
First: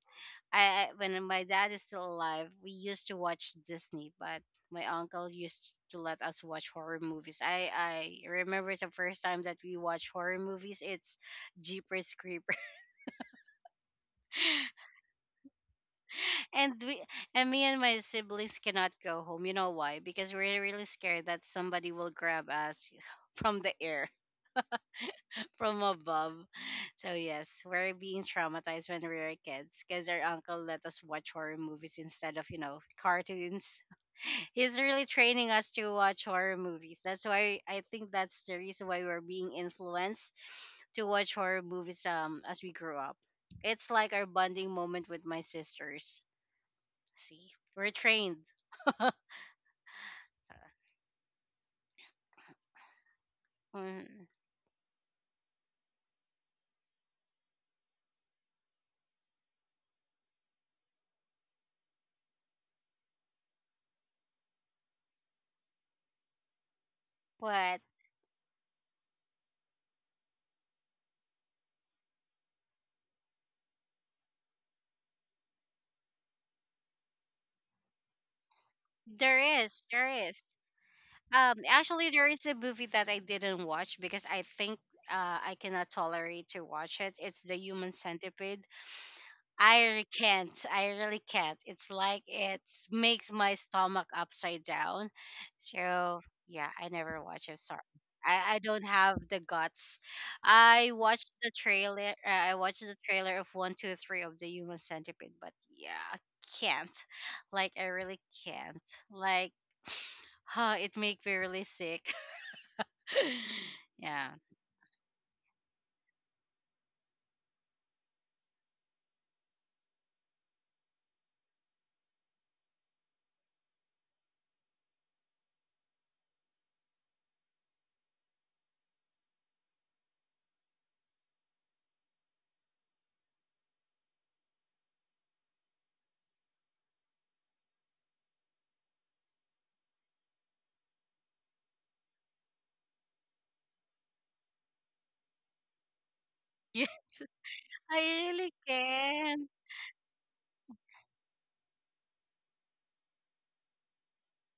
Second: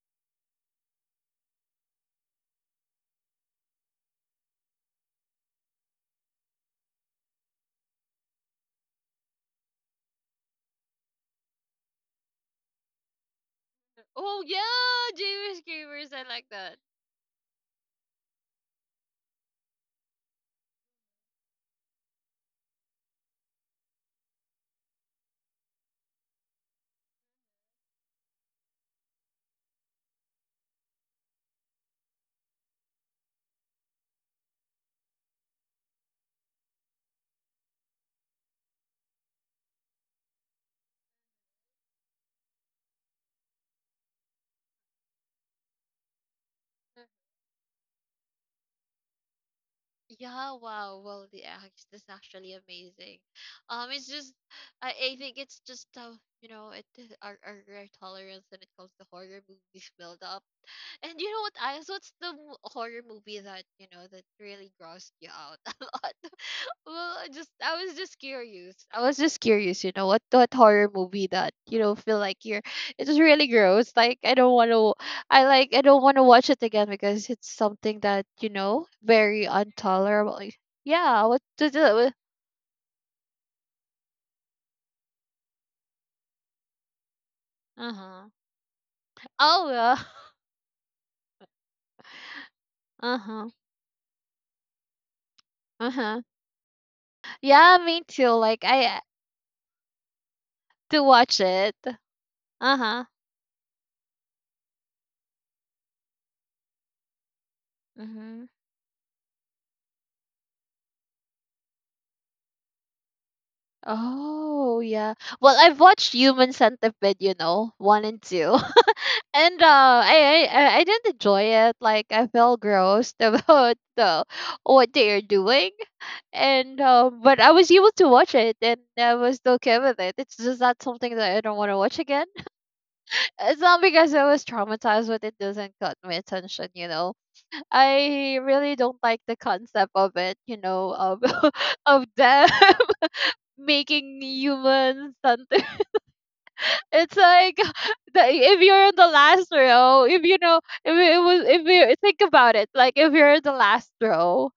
Speaker 1: I I- when my dad is still alive, we used to watch Disney, but my uncle used to let us watch horror movies. I I remember the first time that we watched horror movies. It's Jeepers Creepers,
Speaker 2: Oh yeah, James Gamers, I like
Speaker 1: *laughs* and
Speaker 2: that.
Speaker 1: we and me and my siblings cannot go home. You know why? Because we're really scared that somebody will grab us *laughs* from the air, from above. So yes, we're being traumatized when we were kids because our uncle let us watch horror movies instead of you know cartoons. *laughs* He's really training us to watch horror movies. That's why I think that's the reason why we're being influenced to watch horror movies um as we grew up. It's like our bonding moment with my sisters.
Speaker 2: Uh,
Speaker 1: See, we're trained.
Speaker 2: Yeah, wow. Well, the act is actually amazing. Um, it's
Speaker 1: Mm,
Speaker 2: just I, I think it's just how, you know it, *laughs* our our, our tolerance when it comes to horror movies build up. And you know what? I What's the mo- horror movie that you know that really grossed you out *laughs* a lot? Well, I just
Speaker 1: But
Speaker 2: I was just curious. I was just curious, you know, what what horror movie that, you know, feel like you're it's really gross. Like, I don't want to. I like I don't want to watch it again because it's something that, you know,
Speaker 1: there
Speaker 2: very
Speaker 1: is, there
Speaker 2: intolerable.
Speaker 1: is.
Speaker 2: Like, yeah, what
Speaker 1: Um,
Speaker 2: does
Speaker 1: actually,
Speaker 2: it.
Speaker 1: there is a movie that I didn't watch because I think uh, I cannot tolerate to watch it. It's the Human
Speaker 2: Uh-huh.
Speaker 1: Centipede.
Speaker 2: Oh
Speaker 1: I
Speaker 2: well.
Speaker 1: re-
Speaker 2: *laughs*
Speaker 1: can't. I really can't. It's like it makes
Speaker 2: Uh-huh.
Speaker 1: my stomach upside down. So
Speaker 2: Uh-huh.
Speaker 1: yeah, I never watch it.
Speaker 2: Yeah,
Speaker 1: Sorry.
Speaker 2: me too.
Speaker 1: I, I
Speaker 2: Like
Speaker 1: don't
Speaker 2: I
Speaker 1: have the guts. I
Speaker 2: To
Speaker 1: watched
Speaker 2: watch
Speaker 1: the
Speaker 2: it.
Speaker 1: trailer. Uh, I watched the
Speaker 2: Uh-huh.
Speaker 1: trailer of one, two, three of the Human Centipede, but yeah, I can't. Like I really
Speaker 2: Mhm.
Speaker 1: can't. Like, *sighs* huh, it make me really sick. *laughs* yeah.
Speaker 2: Oh, yeah. Well, I've watched Human Centipede, you know, one and two. And uh, I, I I I didn't enjoy it. Like, I felt grossed *laughs* about the what they are doing, and um, but I was able to watch it, and I was okay with it. It's just not something that I don't want to watch again. *laughs* It's not because I was traumatized, but it doesn't cut my attention. You know, I really don't like the concept of it. You know, of *laughs* of them *laughs* making humans something. It's
Speaker 1: Yes,
Speaker 2: like *laughs*
Speaker 1: I
Speaker 2: the,
Speaker 1: really
Speaker 2: if you're in the
Speaker 1: can.
Speaker 2: last row, if you know, if it was, if you think about it, like, if you're in the last row,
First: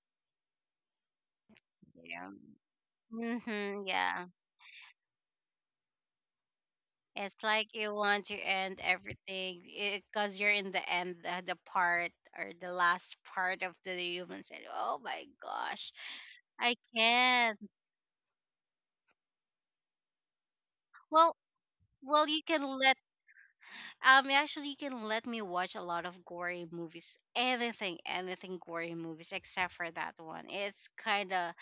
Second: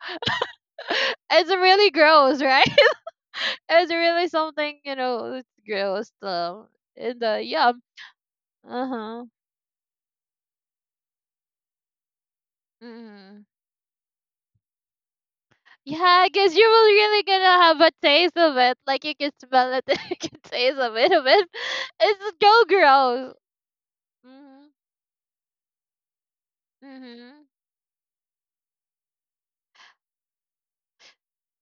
Speaker 2: *laughs* it's really
Speaker 1: Yeah.
Speaker 2: gross, right? *laughs*
Speaker 1: Mm-hmm,
Speaker 2: It's
Speaker 1: yeah.
Speaker 2: really something, you know, it's gross. Um, in the
Speaker 1: It's
Speaker 2: yeah,
Speaker 1: like you want to end
Speaker 2: uh huh.
Speaker 1: everything because you're in the end, uh, the part or the last
Speaker 2: Mm.
Speaker 1: part of the human said, "Oh my gosh,
Speaker 2: Yeah, because you
Speaker 1: I
Speaker 2: will really
Speaker 1: can't."
Speaker 2: gonna have a taste of it. Like, you can smell it, *laughs* you can taste a bit of
Speaker 1: Well,
Speaker 2: it. It's
Speaker 1: well, you can
Speaker 2: so
Speaker 1: let
Speaker 2: gross.
Speaker 1: um
Speaker 2: Mm-hmm.
Speaker 1: actually you can let me watch a lot of gory movies,
Speaker 2: Mm-hmm.
Speaker 1: anything, anything gory movies except for that one. It's kind of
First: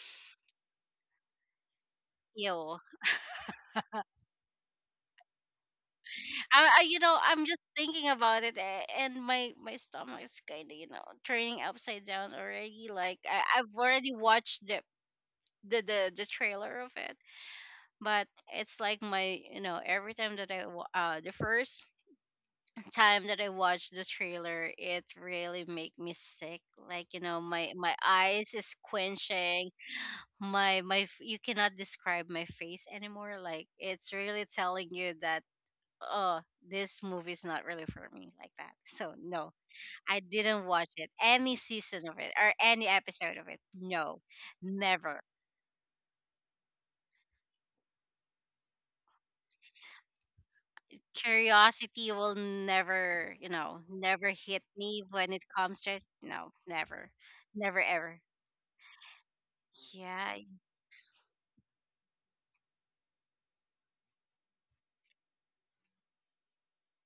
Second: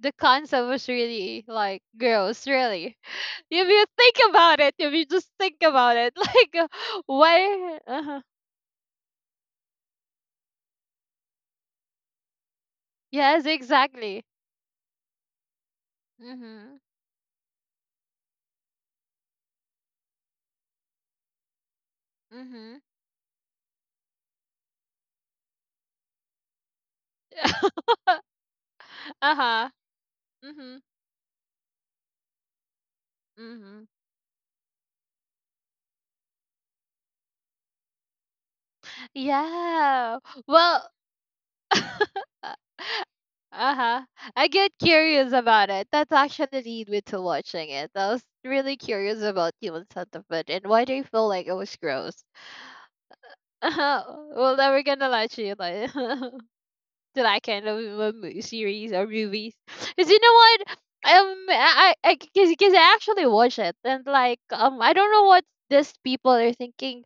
Speaker 2: The concept was really, like, gross,
Speaker 1: ew.
Speaker 2: really. *laughs* If you think about it, if you just think about it, *laughs* like, uh,
Speaker 1: I, I you know I'm just
Speaker 2: why?
Speaker 1: thinking
Speaker 2: Uh-huh.
Speaker 1: about it a- and my my stomach is kind of you know turning upside down already. Like I,
Speaker 2: Yes,
Speaker 1: I've already
Speaker 2: exactly.
Speaker 1: watched the the the the trailer
Speaker 2: Mhm.
Speaker 1: of it, but it's like my you know every time that i wa- uh the first
Speaker 2: Mhm.
Speaker 1: *laughs* time that I watched the trailer it really make me sick, like you know my
Speaker 2: *laughs*
Speaker 1: my eyes is
Speaker 2: Uh
Speaker 1: quenching,
Speaker 2: huh. Mhm.
Speaker 1: my my f- you cannot describe my face anymore, like
Speaker 2: Mhm.
Speaker 1: it's really telling you that, oh, this movie is not really for me, like that. So no,
Speaker 2: Yeah.
Speaker 1: I didn't watch
Speaker 2: Well.
Speaker 1: it, any season of it or
Speaker 2: *laughs*
Speaker 1: any episode of it.
Speaker 2: Uh huh.
Speaker 1: No,
Speaker 2: I get
Speaker 1: never.
Speaker 2: curious about it. That's actually the lead me to watching it. I was really curious about human centipede, and why do you feel like it was
Speaker 1: Curiosity
Speaker 2: gross?
Speaker 1: will never,
Speaker 2: *laughs*
Speaker 1: you know,
Speaker 2: Uh-huh.
Speaker 1: never
Speaker 2: Well,
Speaker 1: hit
Speaker 2: never
Speaker 1: me
Speaker 2: gonna lie
Speaker 1: when
Speaker 2: to
Speaker 1: it
Speaker 2: you,
Speaker 1: comes
Speaker 2: like, *laughs*
Speaker 1: to,
Speaker 2: to
Speaker 1: no, never,
Speaker 2: that kind of
Speaker 1: never
Speaker 2: a
Speaker 1: ever.
Speaker 2: mo- series or movies. *laughs* Cause you know
Speaker 1: Yeah.
Speaker 2: what, um, I, I, I- cause, cause I actually watch it, and, like, um, I don't know what these people are thinking,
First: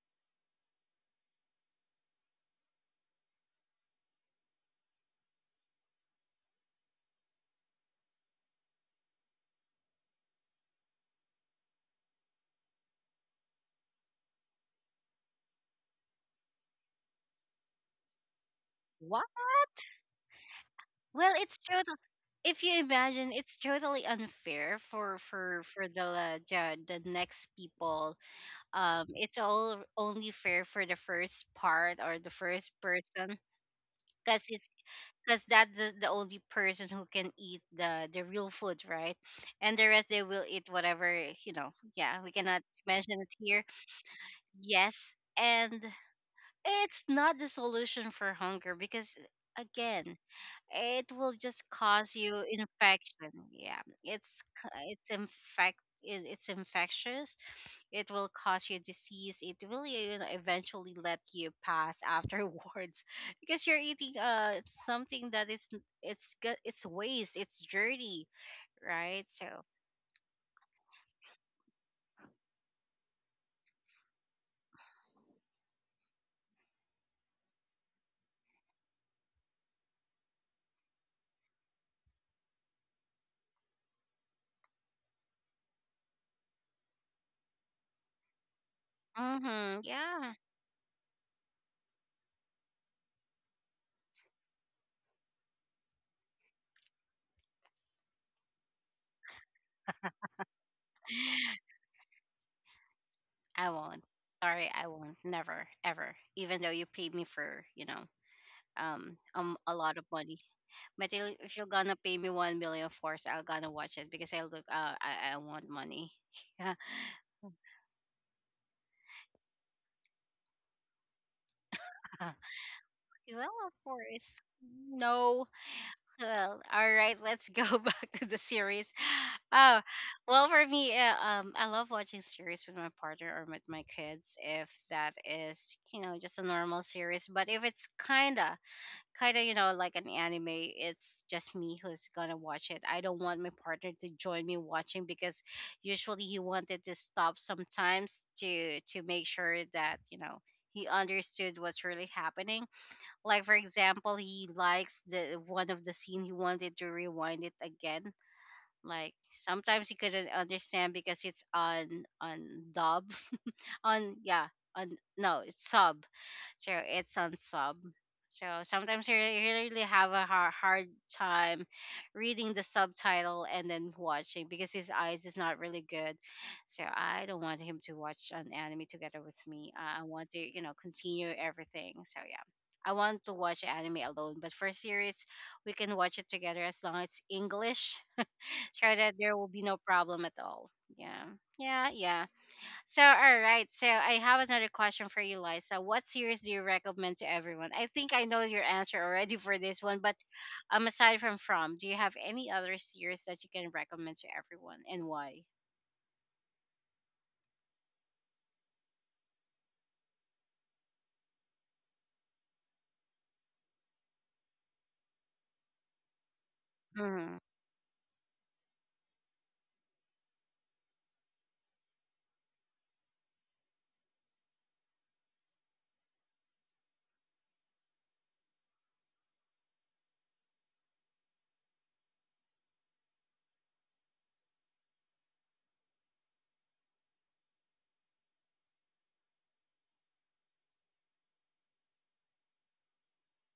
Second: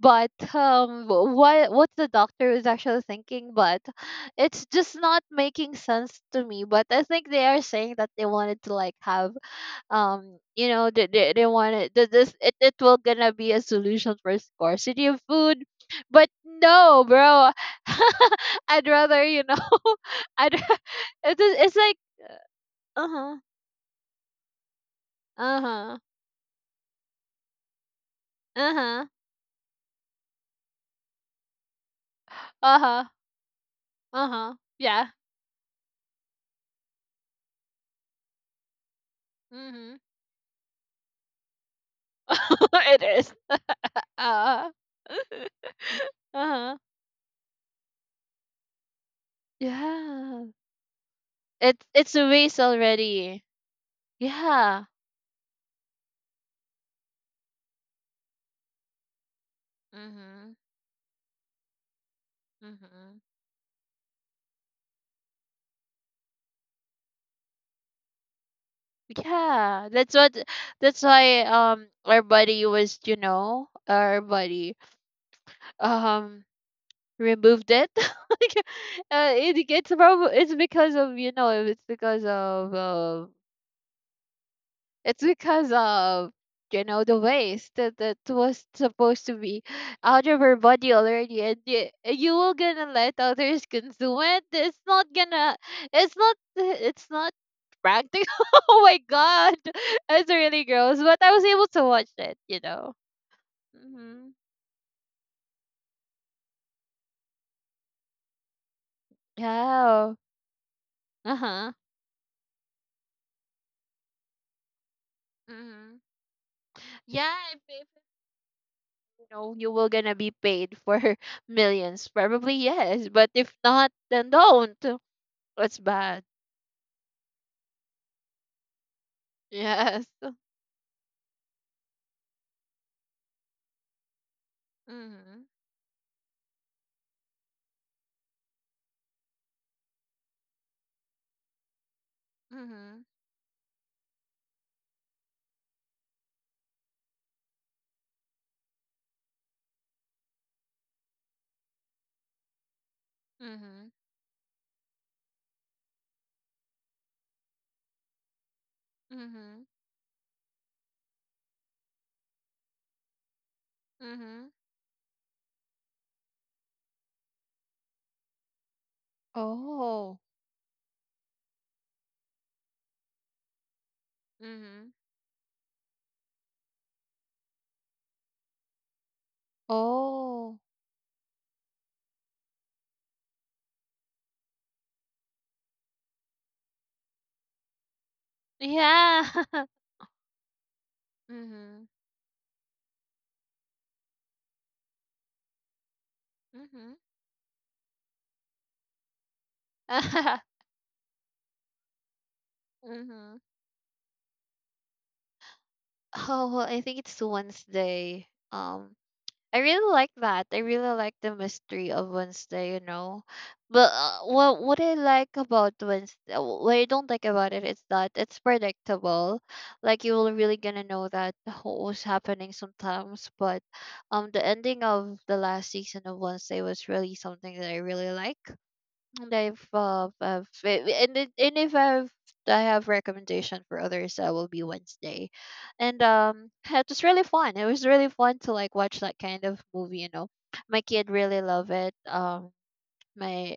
Speaker 2: but um, wh- what what the doctor is actually thinking, but it's just not making sense to me. But I think they are saying that they wanted to, like, have um you know they they, they want it th- this it, it will gonna be a solution for scarcity of food, but no, bro, *laughs* I'd rather,
Speaker 1: What?
Speaker 2: you know, *laughs* i'd ra-
Speaker 1: Well,
Speaker 2: it's,
Speaker 1: it's
Speaker 2: just- it's
Speaker 1: total.
Speaker 2: like.
Speaker 1: If you imagine,
Speaker 2: Uh-huh.
Speaker 1: it's totally unfair for for for
Speaker 2: Uh-huh.
Speaker 1: the uh, the, the next people. Um,
Speaker 2: Uh-huh.
Speaker 1: it's all only fair for the first part or the first
Speaker 2: Uh-huh.
Speaker 1: person because
Speaker 2: Uh-huh.
Speaker 1: it's
Speaker 2: Yeah.
Speaker 1: because that's the, the only person who can eat the the real food, right? And the
Speaker 2: Mm-hmm.
Speaker 1: rest, they will eat whatever, you know. Yeah, we cannot
Speaker 2: *laughs* It
Speaker 1: mention it
Speaker 2: is.
Speaker 1: here.
Speaker 2: uh
Speaker 1: Yes,
Speaker 2: *laughs*
Speaker 1: and
Speaker 2: uh-huh.
Speaker 1: it's not the solution for hunger because, again,
Speaker 2: Yeah,
Speaker 1: it will just
Speaker 2: it's
Speaker 1: cause
Speaker 2: it's a
Speaker 1: you
Speaker 2: waste
Speaker 1: infection.
Speaker 2: already.
Speaker 1: Yeah, it's
Speaker 2: Yeah.
Speaker 1: c- it's infect it- it's infectious. It will cause you disease. It will, you know,
Speaker 2: Mm-hmm.
Speaker 1: eventually let you pass afterwards
Speaker 2: Mm-hmm.
Speaker 1: *laughs* because you're eating uh something that is it's g- it's waste, it's dirty, right? So
Speaker 2: Yeah, that's what that's why um our buddy was, you know, our buddy um removed it. *laughs* Like, uh, it gets probably it's because of, you know, it's because of uh, it's because of, you know the waste that that was supposed to be
Speaker 1: mm-hmm,
Speaker 2: out
Speaker 1: yeah.
Speaker 2: of our body already, and you, you will gonna let others consume it. It's not gonna. It's not. It's not practical. *laughs* Oh my god, *laughs* it's really gross. But I was able
Speaker 1: *sighs*
Speaker 2: to watch it. You know.
Speaker 1: i won't
Speaker 2: Hmm.
Speaker 1: sorry I won't, never ever, even though you paid me for, you know, um, um a lot of
Speaker 2: Yeah.
Speaker 1: money. But il-
Speaker 2: Uh
Speaker 1: if you're
Speaker 2: huh.
Speaker 1: gonna pay me one million for it, I'm gonna watch it because I look. Uh, I I want
Speaker 2: Hmm.
Speaker 1: money. *laughs*
Speaker 2: Yeah. If, if, you know, you will gonna be paid for *laughs* millions, probably yes. But
Speaker 1: Yeah, well,
Speaker 2: if
Speaker 1: of
Speaker 2: not, then
Speaker 1: course.
Speaker 2: don't.
Speaker 1: No.
Speaker 2: That's bad.
Speaker 1: Well, all right, let's go *laughs* back to the series. Oh,
Speaker 2: Yes.
Speaker 1: well, for me, uh, um, I love watching series with my partner or with my kids if that
Speaker 2: Mhm.
Speaker 1: is, you know, just a normal series. But if it's kinda, kinda, you know, like an anime, it's just me who's gonna watch it. I
Speaker 2: Mhm.
Speaker 1: don't want my partner to join me watching because usually he wanted to stop sometimes to to make sure that you know he understood what's really happening, like for
Speaker 2: Mhm.
Speaker 1: example, he likes the one of the scene, he wanted to rewind it again. Like
Speaker 2: Mhm.
Speaker 1: sometimes he couldn't understand because it's on on dub, on yeah
Speaker 2: Mhm.
Speaker 1: on no, it's sub. So it's on sub, so sometimes you re- you really have
Speaker 2: Oh.
Speaker 1: a hard, hard time reading the subtitle and then watching because his
Speaker 2: Mhm.
Speaker 1: eyes is not really good. So I don't want him to watch an anime together with me. I I want to,
Speaker 2: Oh.
Speaker 1: you know, continue everything, so yeah, I want to watch anime alone. But for series, we can watch it together as long as it's english, so that
Speaker 2: Yeah.
Speaker 1: there will be
Speaker 2: *laughs*
Speaker 1: no problem at all. yeah
Speaker 2: Mhm.
Speaker 1: yeah yeah so, all right. So, I have another question for you, Liza. What series do you
Speaker 2: Mhm.
Speaker 1: recommend to everyone? I think I know your answer already for this one, but
Speaker 2: *laughs*
Speaker 1: um, aside from From, do you have any other series that
Speaker 2: Mhm.
Speaker 1: you can recommend to everyone, and why?
Speaker 2: Oh, well, I think it's Wednesday. Um I really like that. I really like the mystery of Wednesday, you know. But uh, what what I like about Wednesday, what I don't like
Speaker 1: Hmm.
Speaker 2: about it is that it's predictable. Like, you will really gonna know that what was happening sometimes. But um, the ending of the last season of Wednesday was really something that I really like. And I've uh, I've eh, eh, and it- and if I've I have recommendation for others, that will be Wednesday, and um, it was really fun. It was really fun to, like, watch that kind of movie. You know, my kid really loved it. Um, my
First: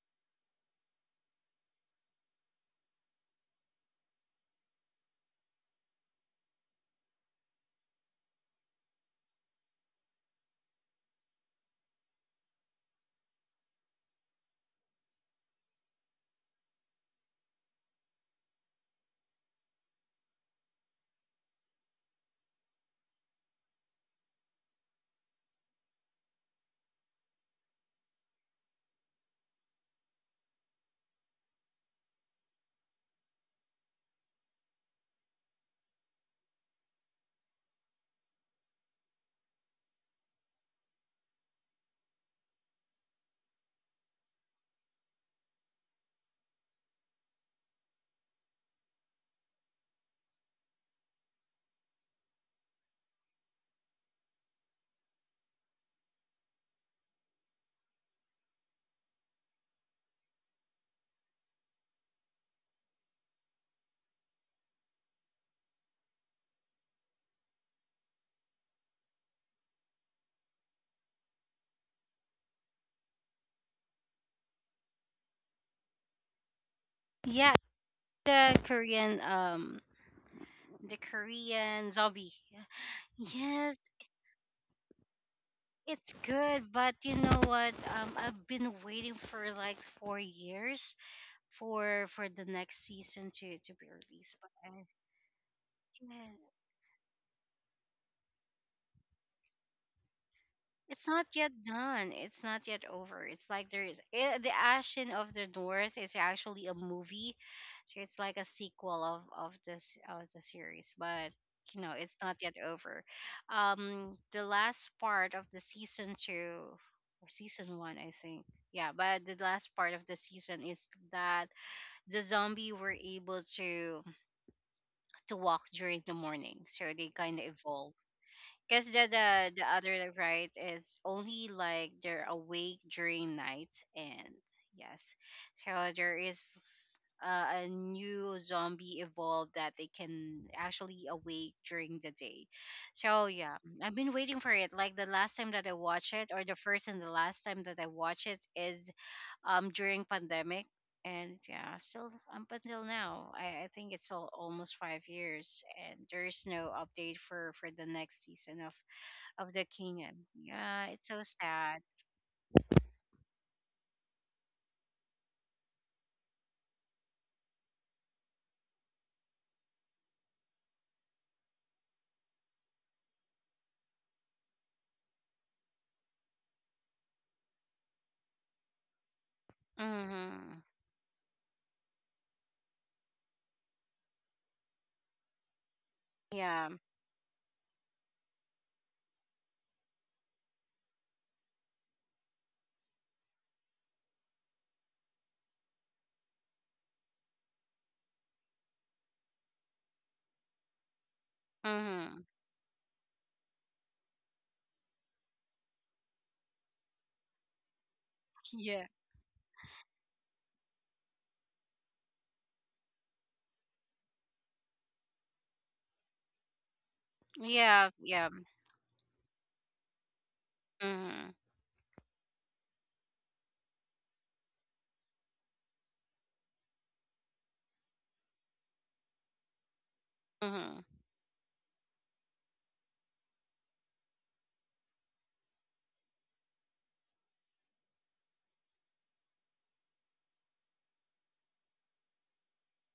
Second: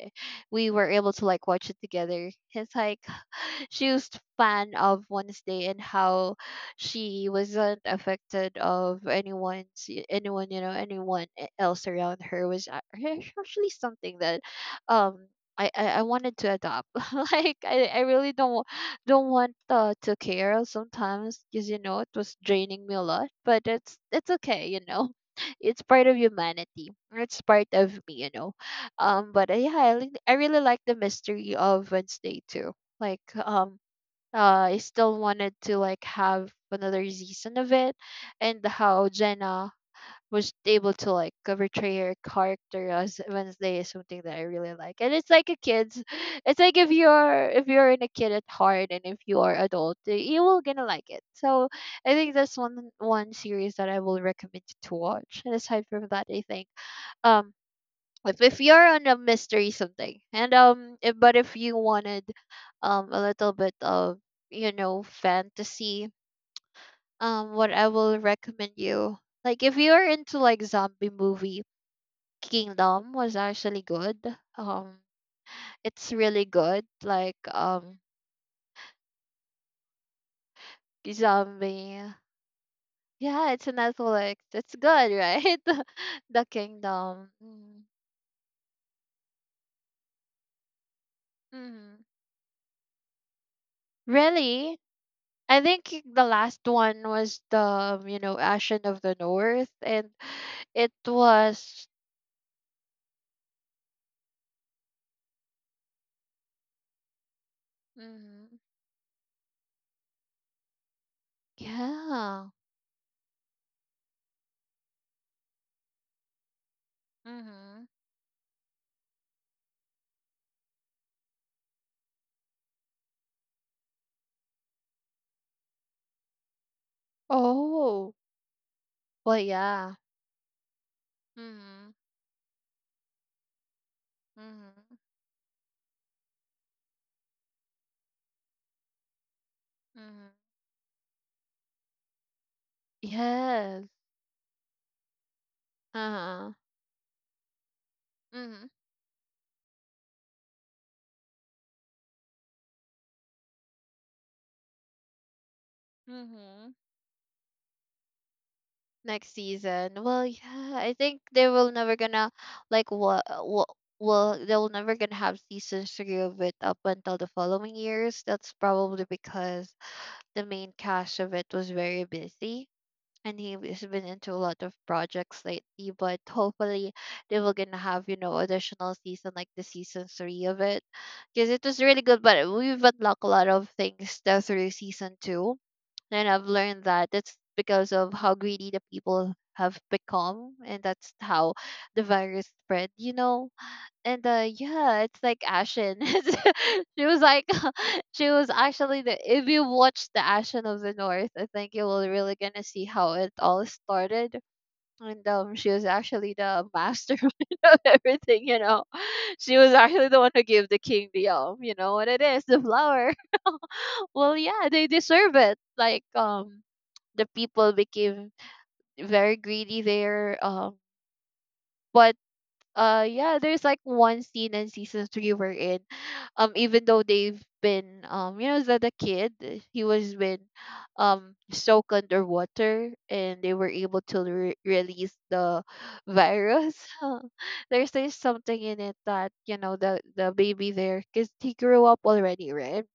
Speaker 2: we were able to like watch it together. It's like *laughs* she was fan of Wednesday, and how she wasn't affected of anyone's anyone you know anyone e- else around her was a- actually something that um I, I, I wanted to adopt. *laughs* Like I, I really don't wa- don't want uh, to care sometimes, because you know it was draining me a lot, but it's it's okay, you know. *laughs* It's part of humanity, it's part of me, you know. Um but uh, yeah, I, li- I really like the mystery of Wednesday too. like um uh I still wanted to like have another season of it, and how Jenna was able to like uh, portray her character as Wednesday is something that I really like. And it's like a kid's. *laughs* It's like if you're if you're in a kid at heart, and if you are adult, uh, you will gonna like it. So I think that's one one series that I will recommend to watch. And aside from that, I think um if if you're on a mystery something, and um if, but if you wanted um a little bit of, you know, fantasy, um what I will recommend you, like if you're into like zombie movie, Kingdom was actually good. um it's really good, like.
Speaker 1: Yeah,
Speaker 2: Um
Speaker 1: the Korean um the Korean
Speaker 2: zombie.
Speaker 1: zombie.
Speaker 2: Yeah, it's a
Speaker 1: Yes,
Speaker 2: Netflix, it's good, right?
Speaker 1: it's
Speaker 2: *laughs* The
Speaker 1: good, but you
Speaker 2: Kingdom.
Speaker 1: know what? Um, I've been waiting for like four years
Speaker 2: Mm-hmm.
Speaker 1: for for the next season to to be released. But
Speaker 2: Really?
Speaker 1: I,
Speaker 2: I think the
Speaker 1: yeah.
Speaker 2: last one was the um, you know, Ashen of the North, and it
Speaker 1: It's not yet
Speaker 2: was.
Speaker 1: done. It's not yet over. It's like there is eh, the Ashen of the North is actually a movie, so it's like a
Speaker 2: Hmm.
Speaker 1: sequel of of this of the series, but you know it's not
Speaker 2: Yeah.
Speaker 1: yet over. Um, the last part of the season two or season
Speaker 2: Mm-hmm.
Speaker 1: one, I think. Yeah, but the last part of the season is that the zombie were able to to walk during the morning, so they kind of evolve.
Speaker 2: Oh.
Speaker 1: Because the,
Speaker 2: Well,
Speaker 1: the the
Speaker 2: yeah.
Speaker 1: other right is only like
Speaker 2: Mm-hmm.
Speaker 1: they're awake during night, and
Speaker 2: Mm-hmm.
Speaker 1: yes, so there is uh, a new zombie evolved that they
Speaker 2: Mm-hmm.
Speaker 1: can actually awake during the day. So yeah,
Speaker 2: Yes.
Speaker 1: I've been waiting for it. Like the last time that I watched it, or
Speaker 2: Uh-huh.
Speaker 1: the first and the last time that I watched it
Speaker 2: Mm-hmm.
Speaker 1: is um during pandemic. And yeah, still up until now, I, I think it's all, almost five years, and there is no
Speaker 2: Mm-hmm.
Speaker 1: update for for the next season of
Speaker 2: Next
Speaker 1: of the
Speaker 2: season.
Speaker 1: kingdom.
Speaker 2: Well, yeah.
Speaker 1: Yeah,
Speaker 2: I
Speaker 1: it's so
Speaker 2: think they will
Speaker 1: sad.
Speaker 2: never gonna like what what. Well, they'll never gonna have season three of it up until the following years. That's probably because the main cast of it was very busy, and he's been into a lot of projects lately, but *laughs* hopefully they will gonna have, you know, additional season like the season three
Speaker 1: Mm-hmm.
Speaker 2: of it, because it was really good, but we've unlocked a lot of things tho- through season two. And I've
Speaker 1: Yeah.
Speaker 2: learned that it's because of how greedy the people have become, and that's how the virus spread, you know. And uh yeah, it's like Ashen. *laughs* She was like *laughs* she was actually the, if you watch the Ashen of the North, I think you will
Speaker 1: Mm-hmm. *laughs*
Speaker 2: really gonna see how it all started. And um she was actually the mastermind *laughs* of everything, you know.
Speaker 1: Yeah.
Speaker 2: *laughs* She was actually the one who gave the king the um you know what it is, the flower. *laughs* Well, yeah, they deserve it. Like um the people
Speaker 1: Yeah. Yeah.
Speaker 2: became very greedy there. Um
Speaker 1: Mm-hmm.
Speaker 2: but uh yeah, there's like one scene in season three, we're in, um even though they've been, um you know, the, the kid, uh, he was been
Speaker 1: Mm-hmm.
Speaker 2: um soaked underwater, and they were able to re- release the virus. *laughs* there's there's something in it that, you know, the the baby there, because he grew up already, right?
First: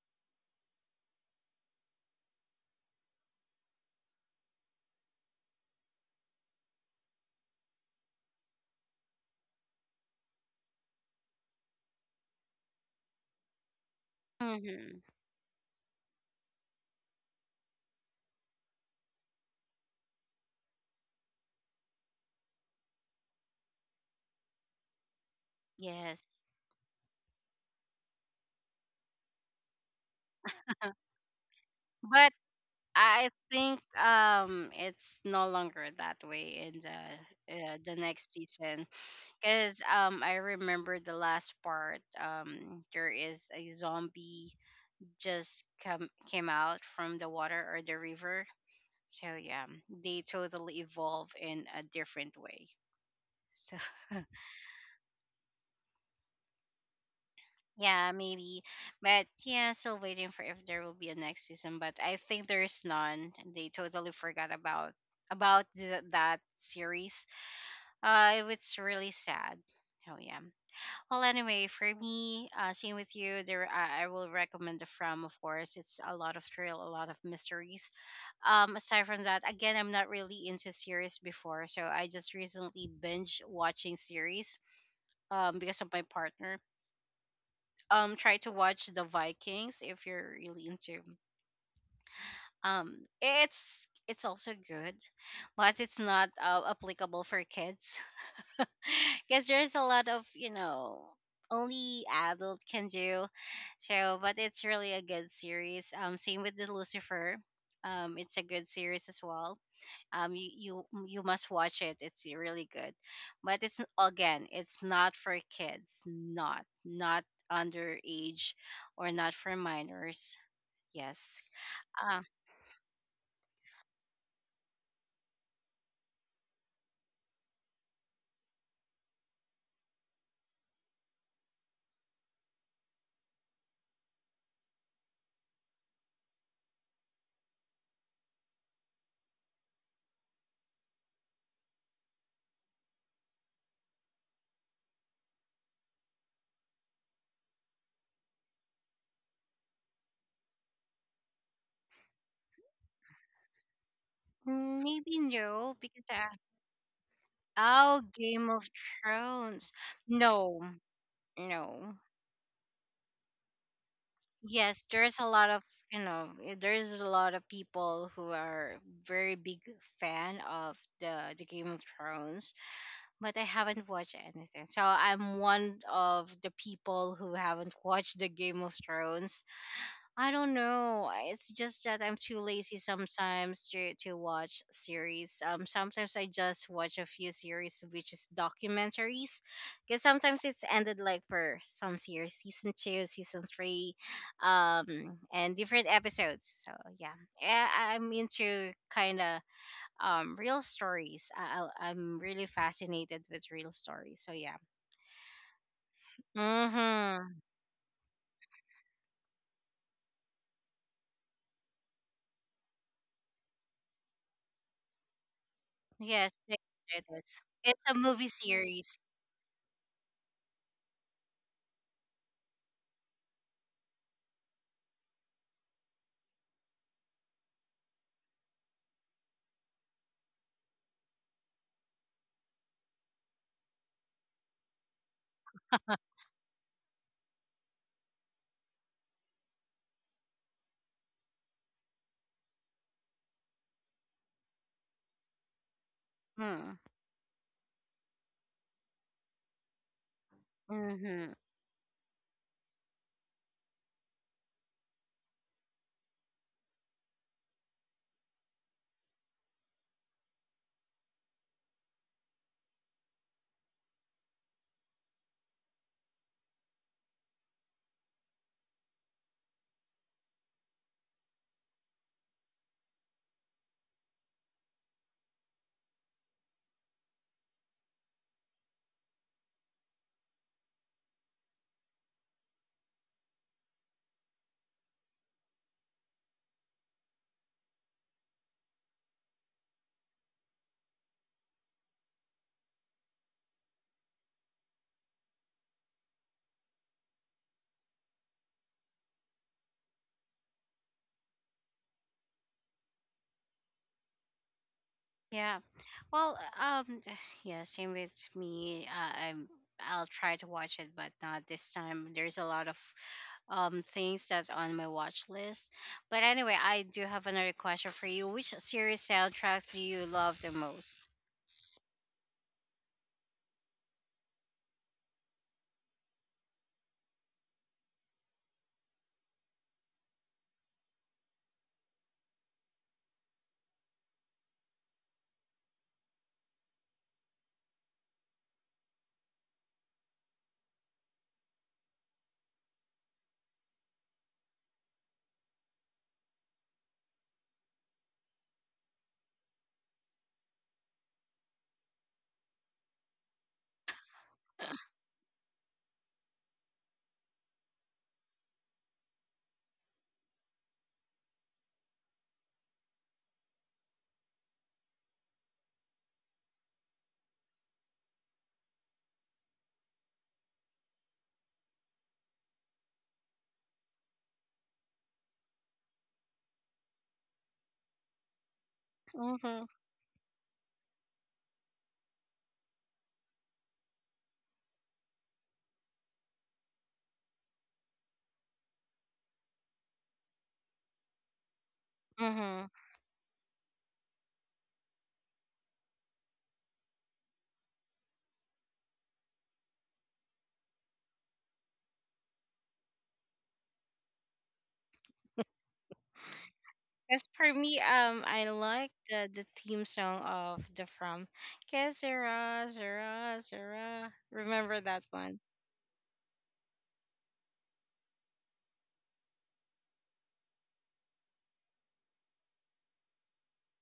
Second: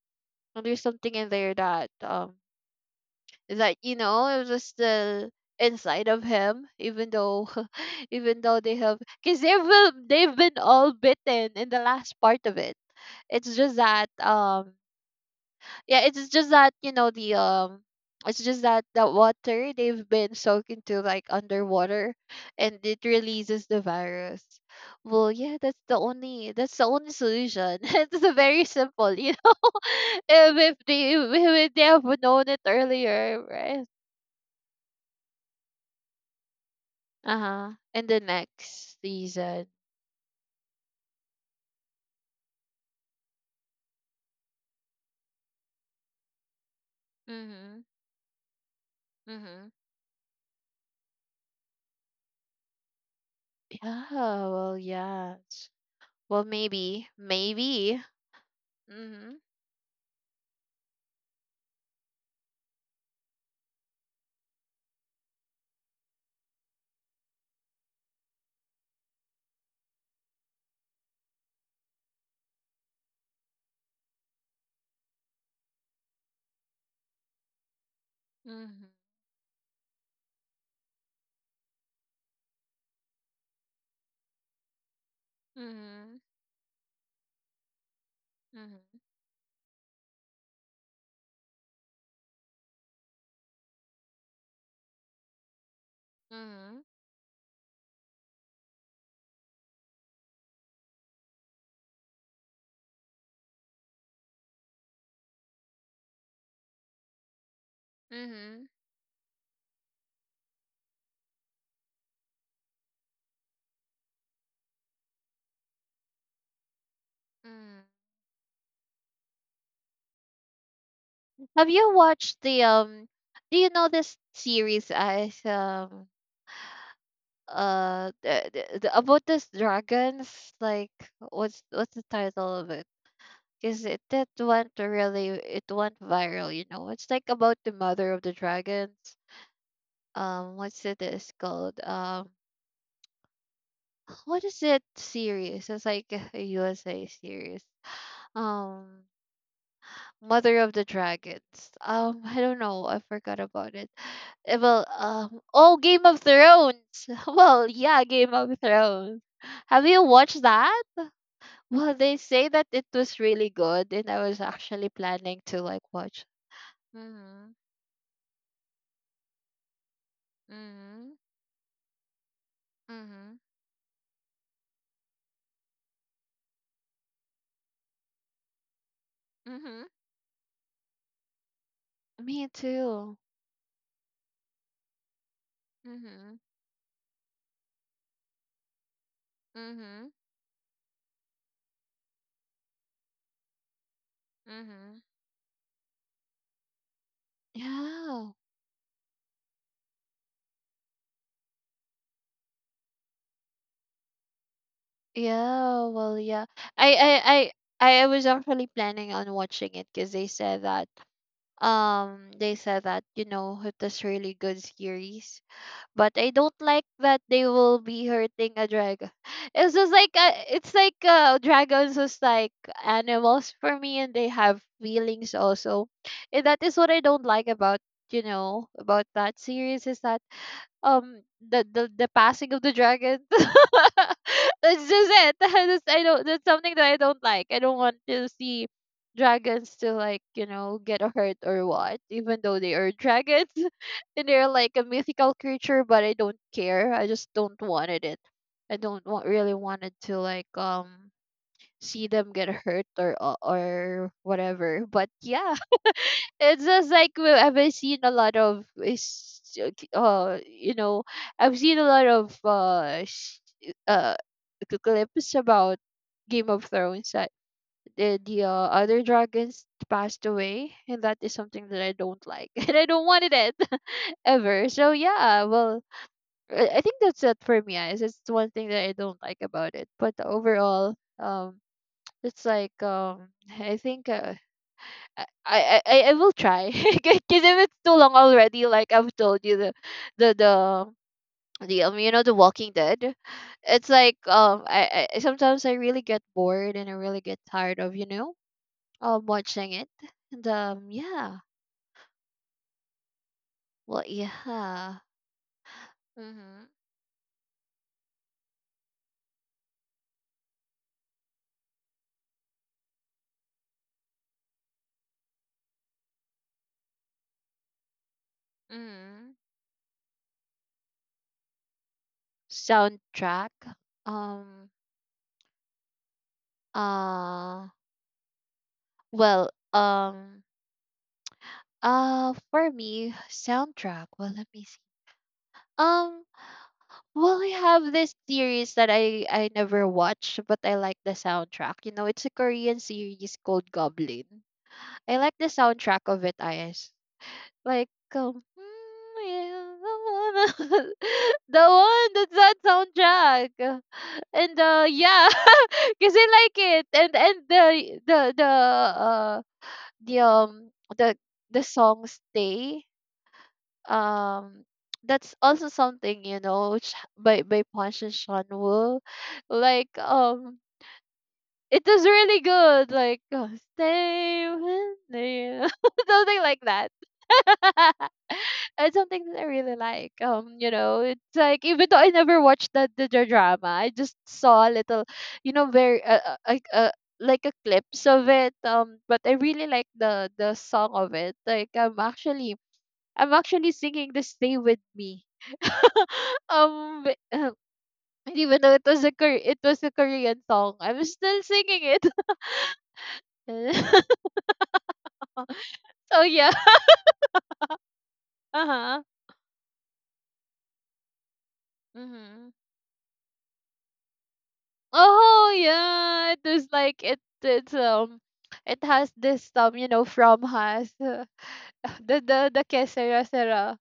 Speaker 2: And there's something in there that, um that, you know, it was still inside of him, even though, *laughs* even though they have, because they will they've been all bitten in the last part of it. It's just that, um
Speaker 1: Mm-hmm.
Speaker 2: yeah, it's just that, you know, the um it's just that the water they've been soaked into, like underwater, and it releases the virus. Well, yeah, that's the
Speaker 1: Yes.
Speaker 2: only, that's the only solution. *laughs* It's a very simple, you know. *laughs* if, if they, if they have
Speaker 1: But
Speaker 2: known it
Speaker 1: I
Speaker 2: earlier,
Speaker 1: think
Speaker 2: right?
Speaker 1: um it's no longer that way in the
Speaker 2: Uh-huh.
Speaker 1: uh, the
Speaker 2: In the
Speaker 1: next season
Speaker 2: next season.
Speaker 1: because um I remember the last part, um there is a zombie just come came out from the water or
Speaker 2: Mhm.
Speaker 1: the river, so yeah
Speaker 2: Mhm.
Speaker 1: they totally evolve in a different way. So
Speaker 2: Yeah,
Speaker 1: *laughs*
Speaker 2: well, yes. Well, maybe, maybe.
Speaker 1: yeah, maybe. But
Speaker 2: Mhm.
Speaker 1: yeah, still waiting for if there will be a next season. But I think there is none. They totally forgot about about th- that series. Uh, it's really sad. Oh yeah. Well, anyway, for me, uh, same with you. There, I, I will recommend the From. Of course, it's a lot of thrill, a lot of mysteries. Um,
Speaker 2: Mhm.
Speaker 1: aside from that, again, I'm not really into series before, so I just recently binge watching series. Um, because of my
Speaker 2: Mhm.
Speaker 1: partner, um try to watch
Speaker 2: Mhm.
Speaker 1: the Vikings if you're really into um it's it's also good, but it's not uh,
Speaker 2: Mhm.
Speaker 1: applicable for kids *laughs* because there's a lot of you know only adult can do. So but it's really a good series. Um same with the Lucifer, um it's a good
Speaker 2: Mhm.
Speaker 1: series as well. um you you, you must watch it, it's really good. But it's again, it's not for kids, not not
Speaker 2: Mhm.
Speaker 1: underage or not for minors. Yes.
Speaker 2: Have you
Speaker 1: uh,
Speaker 2: watched the um? Do you know this series as um uh the, the, the- about this dragons? Like, what's what's the title of it? Because it that went really, it went viral. You know, it's like about the mother of the dragons. Um what's it is called? Um *sighs* What is it series? It's like *laughs* a USA series. um Mother of the dragons. um I don't know, I forgot about it. Eh, well
Speaker 1: Maybe
Speaker 2: um
Speaker 1: no,
Speaker 2: oh,
Speaker 1: because
Speaker 2: Game of
Speaker 1: uh,
Speaker 2: Thrones. *laughs* Well,
Speaker 1: oh,
Speaker 2: yeah, Game
Speaker 1: Game
Speaker 2: of
Speaker 1: of
Speaker 2: Thrones.
Speaker 1: Thrones.
Speaker 2: Have you watched
Speaker 1: No,
Speaker 2: that?
Speaker 1: no.
Speaker 2: Well, they say that it was really good, and I was
Speaker 1: Yes,
Speaker 2: actually
Speaker 1: there's a
Speaker 2: planning
Speaker 1: lot of,
Speaker 2: to like
Speaker 1: you know
Speaker 2: watch.
Speaker 1: eh, there's a lot of
Speaker 2: Mhm.
Speaker 1: people who are very big fan of
Speaker 2: Mhm.
Speaker 1: the the Game of Thrones. But
Speaker 2: Mhm.
Speaker 1: I haven't watched anything. So I'm one of the people who haven't *laughs* watched the Game of Thrones.
Speaker 2: Mhm.
Speaker 1: I don't know. I- It's just that I'm too
Speaker 2: Me
Speaker 1: lazy
Speaker 2: too.
Speaker 1: sometimes to, to watch series. Um, sometimes I
Speaker 2: Mhm.
Speaker 1: just watch a few series, which is documentaries, because
Speaker 2: Mhm.
Speaker 1: sometimes it's ended like for some series, season two, season three,
Speaker 2: Mhm.
Speaker 1: um, and different episodes. So yeah. Eh, I, I'm
Speaker 2: Yeah.
Speaker 1: into kind of um, real stories. I, I, I'm really fascinated with real stories. So yeah.
Speaker 2: Yeah, well, yeah. I I
Speaker 1: Mm-hmm.
Speaker 2: I I I was actually planning on watching it, because they said that, um they said that, you know, it is really good series. But I
Speaker 1: Yes,
Speaker 2: don't
Speaker 1: it,
Speaker 2: like
Speaker 1: it
Speaker 2: that
Speaker 1: is.
Speaker 2: they will
Speaker 1: It's a
Speaker 2: be
Speaker 1: movie
Speaker 2: hurting a
Speaker 1: series.
Speaker 2: dragon. *laughs* It's just like, uh, it's like uh dragons is like animals for me, and they have feelings also. And that is what I don't like about, you know, about that series, is that um the the, the passing of the dragon. *laughs* That's just it. *laughs* That's, I
Speaker 1: *laughs*
Speaker 2: don't. That's something that I don't like. I don't want to see dragons to like, you know, get hurt or what. Even though they are dragons *laughs* and they're like a mythical creature, but I don't
Speaker 1: Mm.
Speaker 2: care. I just don't wanted it. I don't want, really wanted to like um
Speaker 1: Mm-hmm.
Speaker 2: see them get hurt, or or or whatever. But yeah, it's just like, we- I've uh, seen a lot of is- uh you know, I've seen a lot of uh sh- uh clips about Game of Thrones that the, the uh, other dragons passed away, and that is something that I don't like, *laughs* and I don't wanted it. *laughs* Ever. So yeah, well, I I think that's it for me guys. It's one thing that I don't like about it, but overall, um it's like, um I think, uh, I I I I will try, *laughs* because if it's too long already, like I've told you, the the the the um you know, the Walking Dead, it's like, um I, I sometimes I really get bored and I really get tired of, you know, um watching it. And um yeah, well, yeah.
Speaker 1: Yeah. Well,
Speaker 2: Mhm.
Speaker 1: um, *sighs* yeah, same with me. Uh, I'm, I'll try to watch it, but not this time. There's a lot of um things that's on my watch list. But anyway, I do have another question for you. Which series
Speaker 2: Mhm.
Speaker 1: soundtracks do you love the most?
Speaker 2: Soundtrack. um uh well um uh for me, soundtrack, well, let me see. um Well, I have this series that I I never watched, but I like the soundtrack. You know, it's a Korean series called Goblin. I like the soundtrack of it, is like, um, *laughs* the one that's that soundtrack. And uh yeah, *laughs* cuz I like it. And and the the the uh the um the the song Stay, um that's also something, you know, which by by Punch and Sean Wu. Like, um it is really good, like, uh, stay with me, *laughs* something like that. *laughs* It's something that I
Speaker 1: Mm-hmm.
Speaker 2: really like. Um you know, it's like, even though I never watched the the, the drama, I just saw a little, you know, very uh, uh, like uh, like a clips of it. Um but I really like the the song of it. Like I'm actually,
Speaker 1: Mm-hmm.
Speaker 2: I'm actually singing the "Stay with Me." *laughs* Um, *clears throat* but, uh, even though it was a Kor- it was a Korean song, I'm still singing it. *laughs* So yeah.
Speaker 1: Cause for me, um, I
Speaker 2: *laughs* Uh
Speaker 1: like
Speaker 2: huh.
Speaker 1: the, the theme song of the From. Que
Speaker 2: Hmm.
Speaker 1: zera zera sera. Remember that one?
Speaker 2: Oh yeah, it is like it. It's, um, it has this, um, you know, from has, uh, *laughs* the the the que sera sera.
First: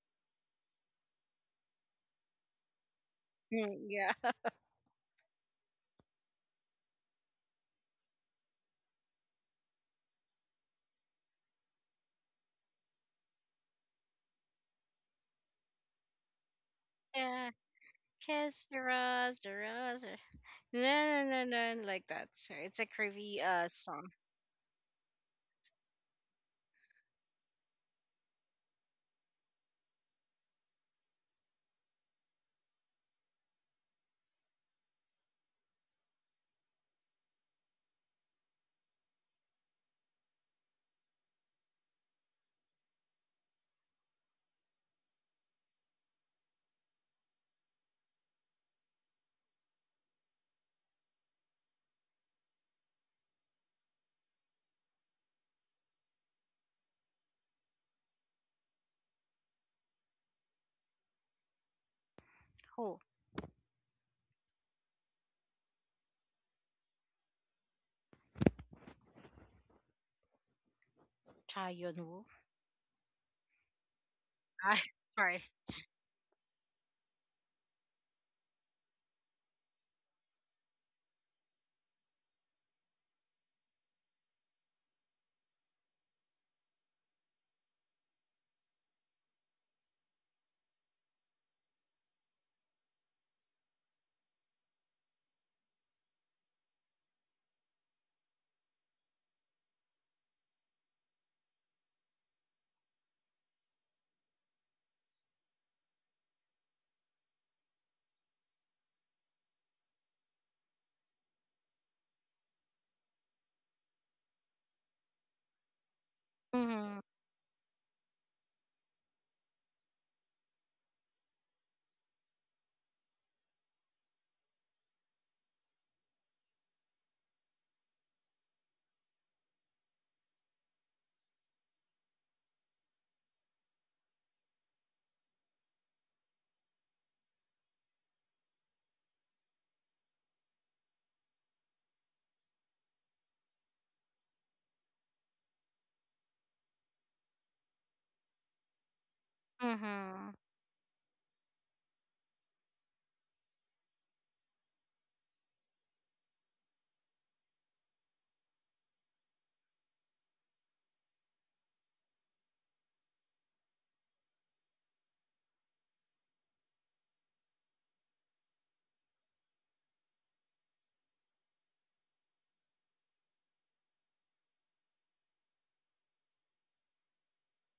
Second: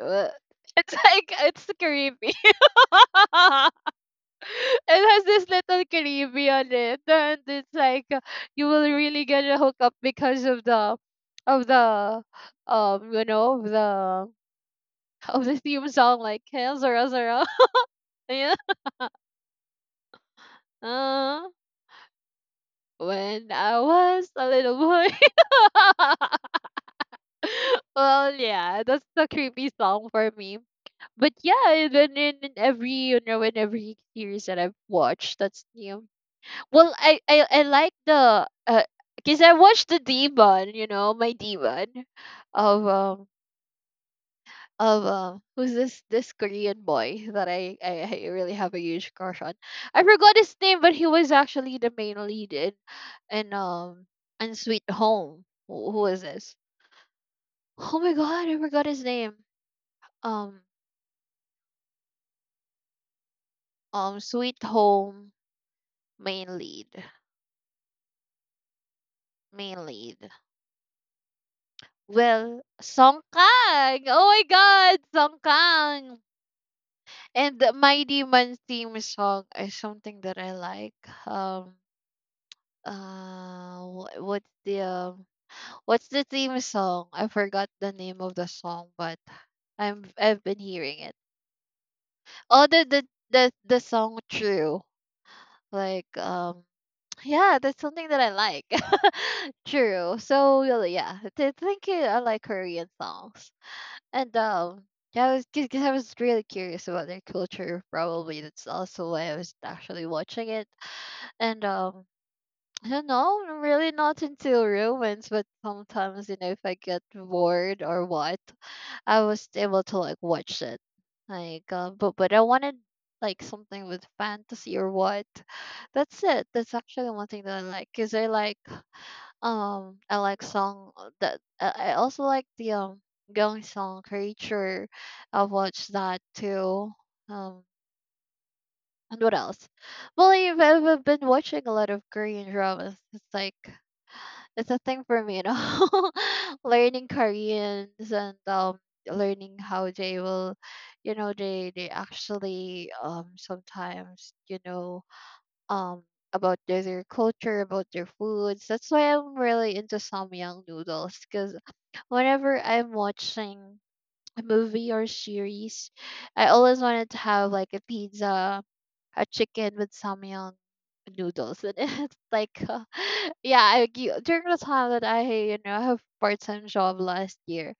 Speaker 2: Uh, *laughs* it's like it's creepy.
Speaker 1: Mm,
Speaker 2: *laughs*
Speaker 1: yeah. *laughs*
Speaker 2: It has this little creepy on it, and it's like, uh, you will really get a hookup because of the of the um you know, of the *laughs* of the theme song, like "Hail Zara Zara."
Speaker 1: Yeah.
Speaker 2: *laughs*
Speaker 1: Que
Speaker 2: Yeah.
Speaker 1: zera zera sera. No, no,
Speaker 2: Uh,
Speaker 1: no, no, like that. So it's a curvy
Speaker 2: when
Speaker 1: uh
Speaker 2: I
Speaker 1: song.
Speaker 2: was a little boy. *laughs* Well, yeah, that's the creepy song for me. But yeah, and then in, in every, you know, in every series that I've watched, that's new. Well, I I, I like the uh because I watched the demon, you know, my demon, of um of um who's this, this Korean boy that I, I I really have a huge crush on. I forgot his name, but he was actually the main lead in, in um and Sweet Home. Who, who is this? Oh my god, I forgot his name. Um
Speaker 1: Who?
Speaker 2: um Sweet Home main lead. Main lead.
Speaker 1: Cha Yun Woo.
Speaker 2: Well, Song Kang. Oh my
Speaker 1: Ah, *laughs*
Speaker 2: god, Song
Speaker 1: sorry.
Speaker 2: Kang. And the My Demon theme song is something that I like. Um, uh, wh- what's the, um, what's the theme song? I forgot the name of the song, but I'm I've been hearing it. Oh, the the the, the song True. Like, um, *tsk* yeah, that's something that I like. *laughs* True. So really, yeah, th- thank you. I like Korean songs. And um, Yeah, I was, because I was really curious about their culture. Probably that's also why I was actually watching it. And um, I don't know, I'm really not into romance, but sometimes, you know, if I get
Speaker 1: Mhm.
Speaker 2: bored or what, I was able to like watch it. Like, uh, but but I wanted like something with fantasy or what. That's it. That's actually one thing that I like. Cause I like um, I like song uh, that I I also like the um Gong Song Creature. I've watched that too. Um, and what else? Well, I've, I've been watching a lot of Korean dramas. It's like it's a thing for me, you know, *laughs* learning Koreans and um learning how they
Speaker 1: Mhm.
Speaker 2: will, you know, they they actually um sometimes you know um about their, their culture, about their foods. That's why I'm really into Samyang noodles because whenever I'm watching a movie or series, I always wanted to have like a pizza a chicken with samyang noodles in it. *laughs* Like, uh, *laughs* yeah, I, g- during the time that I, you know, have part-time job last year,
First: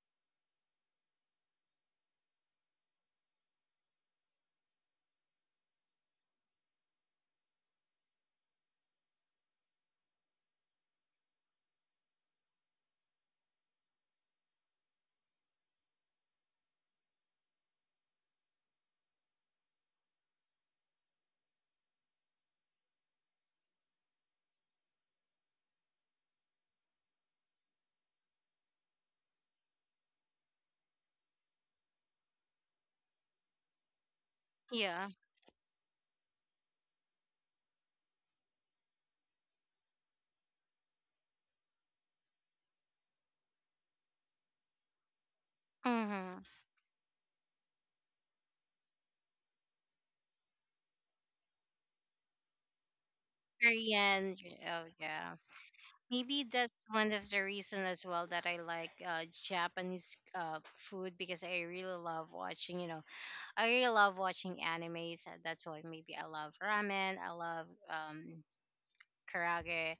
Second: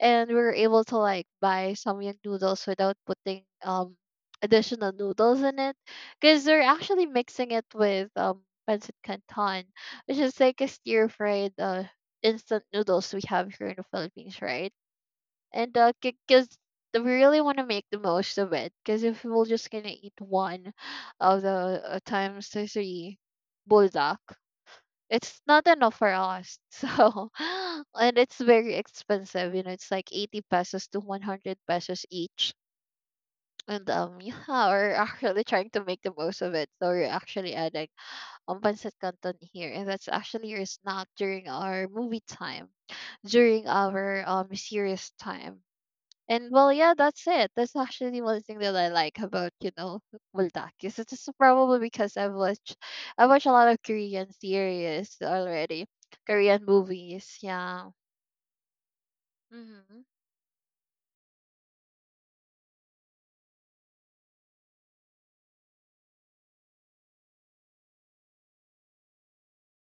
Speaker 2: and we were able to like buy samyang noodles without putting um additional noodles in it, because they're actually mixing it with um pancit canton, which is like a stir-fried uh instant noodles we have here in the Philippines, right? And uh because we really want to make the most of it, because if we're just gonna eat one of the uh, times the three buldak, it's not enough for us. *laughs* So *laughs* and it's very expensive, you know it's like eighty pesos to one hundred pesos each. And um *laughs* yeah, we're
Speaker 1: Yeah.
Speaker 2: actually trying to make the most of it, so we're actually adding um pancit canton here, and that's actually your snack during our movie time, during our um serious time.
Speaker 1: Mhm.
Speaker 2: And well, yeah, that's it. That's actually one thing that I like about you know Buldakis. It's just probably because I've watched I watch a lot of Korean
Speaker 1: Korean. Oh
Speaker 2: series
Speaker 1: yeah.
Speaker 2: already,
Speaker 1: Maybe
Speaker 2: Korean
Speaker 1: that's one of the
Speaker 2: movies.
Speaker 1: reasons
Speaker 2: Yeah.
Speaker 1: as well that I like uh,
Speaker 2: Mm-hmm.
Speaker 1: Japanese uh, food because I really love watching, you know, I really love watching animes. And that's why maybe I love ramen, I love um, karage,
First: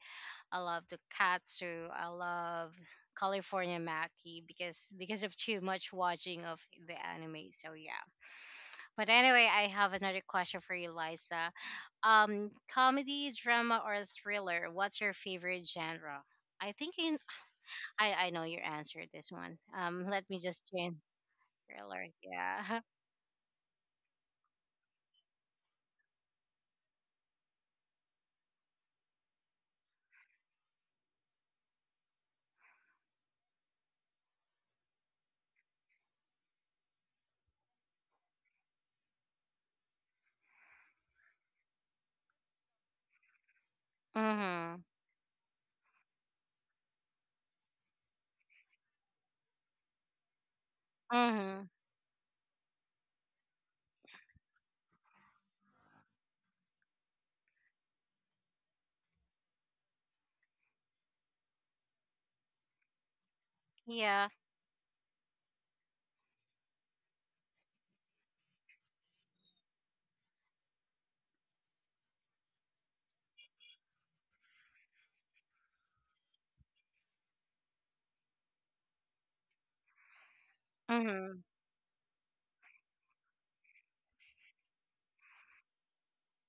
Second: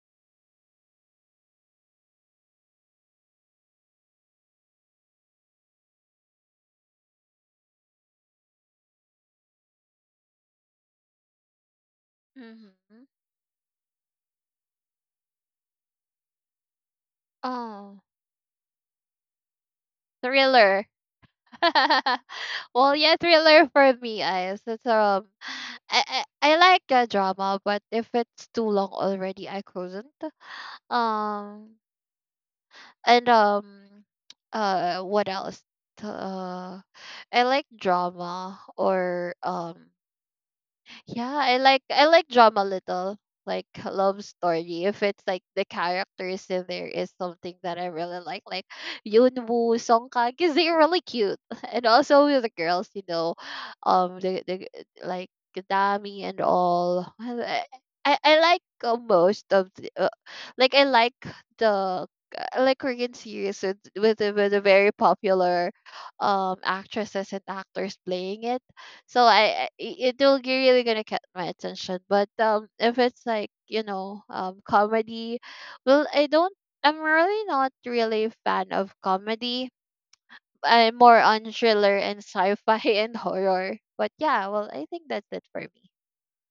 Speaker 1: I love tonkatsu, I love California Maki because because of too much watching of the anime. So yeah. But anyway, I have another question for you, Liza. Um,
Speaker 2: Mm-hmm.
Speaker 1: comedy, drama, or thriller? What's your favorite genre? I think in
Speaker 2: Oh,
Speaker 1: I I know your answer this one. Um, let me just
Speaker 2: thriller.
Speaker 1: change thriller.
Speaker 2: *laughs*
Speaker 1: Yeah. *laughs*
Speaker 2: Well, yeah, thriller for me, I it's um, I I, I like uh, drama, but if it's too long already, I couldn't. Um, And um uh what else? Uh I like drama or um yeah, I like I like drama a little. Like a love
Speaker 1: Mhm.
Speaker 2: story. If it's like the characters in there is something that I really like. Like Yoonwoo, Song Kang, because they're really cute.
Speaker 1: Mhm.
Speaker 2: *laughs* And also with the girls, you know, um the the like Dami and all. *laughs* I I I like uh, most of the, like I like the I like Korean series with with
Speaker 1: Yeah.
Speaker 2: the, with the very popular um actresses and actors playing it. So I, I it will g- really gonna catch my attention. But um if it's like you know um comedy, well I don't I'm really not really a fan of comedy. I'm more
Speaker 1: Mhm.
Speaker 2: on thriller and sci-fi *laughs* and horror. But yeah, well I think that's it for me.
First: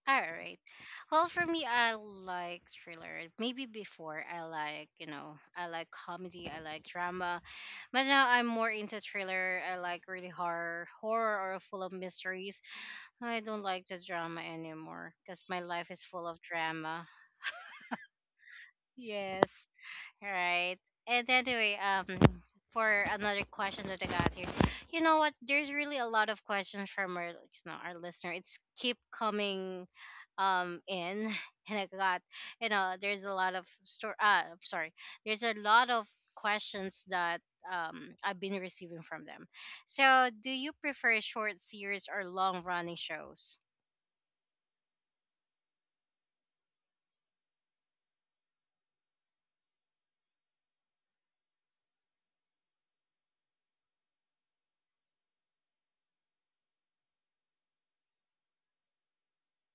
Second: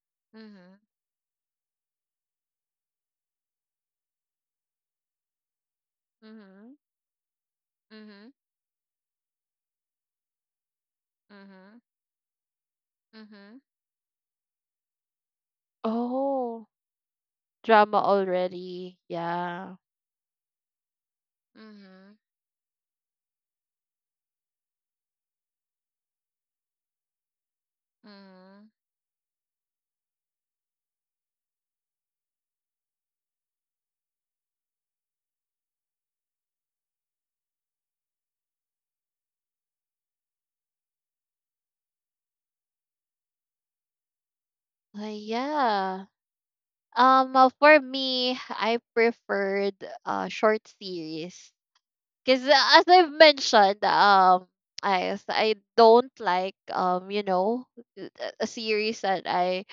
Speaker 1: All right.
Speaker 2: Mm-hmm.
Speaker 1: Well, for me, I like thriller. Maybe before I like, you know, I like comedy, I
Speaker 2: Mm-hmm.
Speaker 1: like drama, but now
Speaker 2: Mm-hmm.
Speaker 1: I'm more into thriller. I like really horror, horror or
Speaker 2: Mm-hmm.
Speaker 1: full of mysteries. I
Speaker 2: Hmm.
Speaker 1: don't like the drama anymore because my life is full of
Speaker 2: Oh.
Speaker 1: drama.
Speaker 2: Drama already.
Speaker 1: Yes.
Speaker 2: Yeah.
Speaker 1: Right. And anyway, um,
Speaker 2: Mhm.
Speaker 1: for another question that I got here, you know what? There's really a lot of questions from our, you know, our listener. It's
Speaker 2: Mhm.
Speaker 1: keep coming, um, in, *laughs* and I got, you know, there's a lot of store. Uh, I'm sorry. There's a lot of questions that um I've been receiving from them. So, do you prefer short series or long running shows?
Speaker 2: Uh, yeah. Um, uh, for me, I preferred uh short series, because as I've mentioned, um, I I don't like um you know a a series that I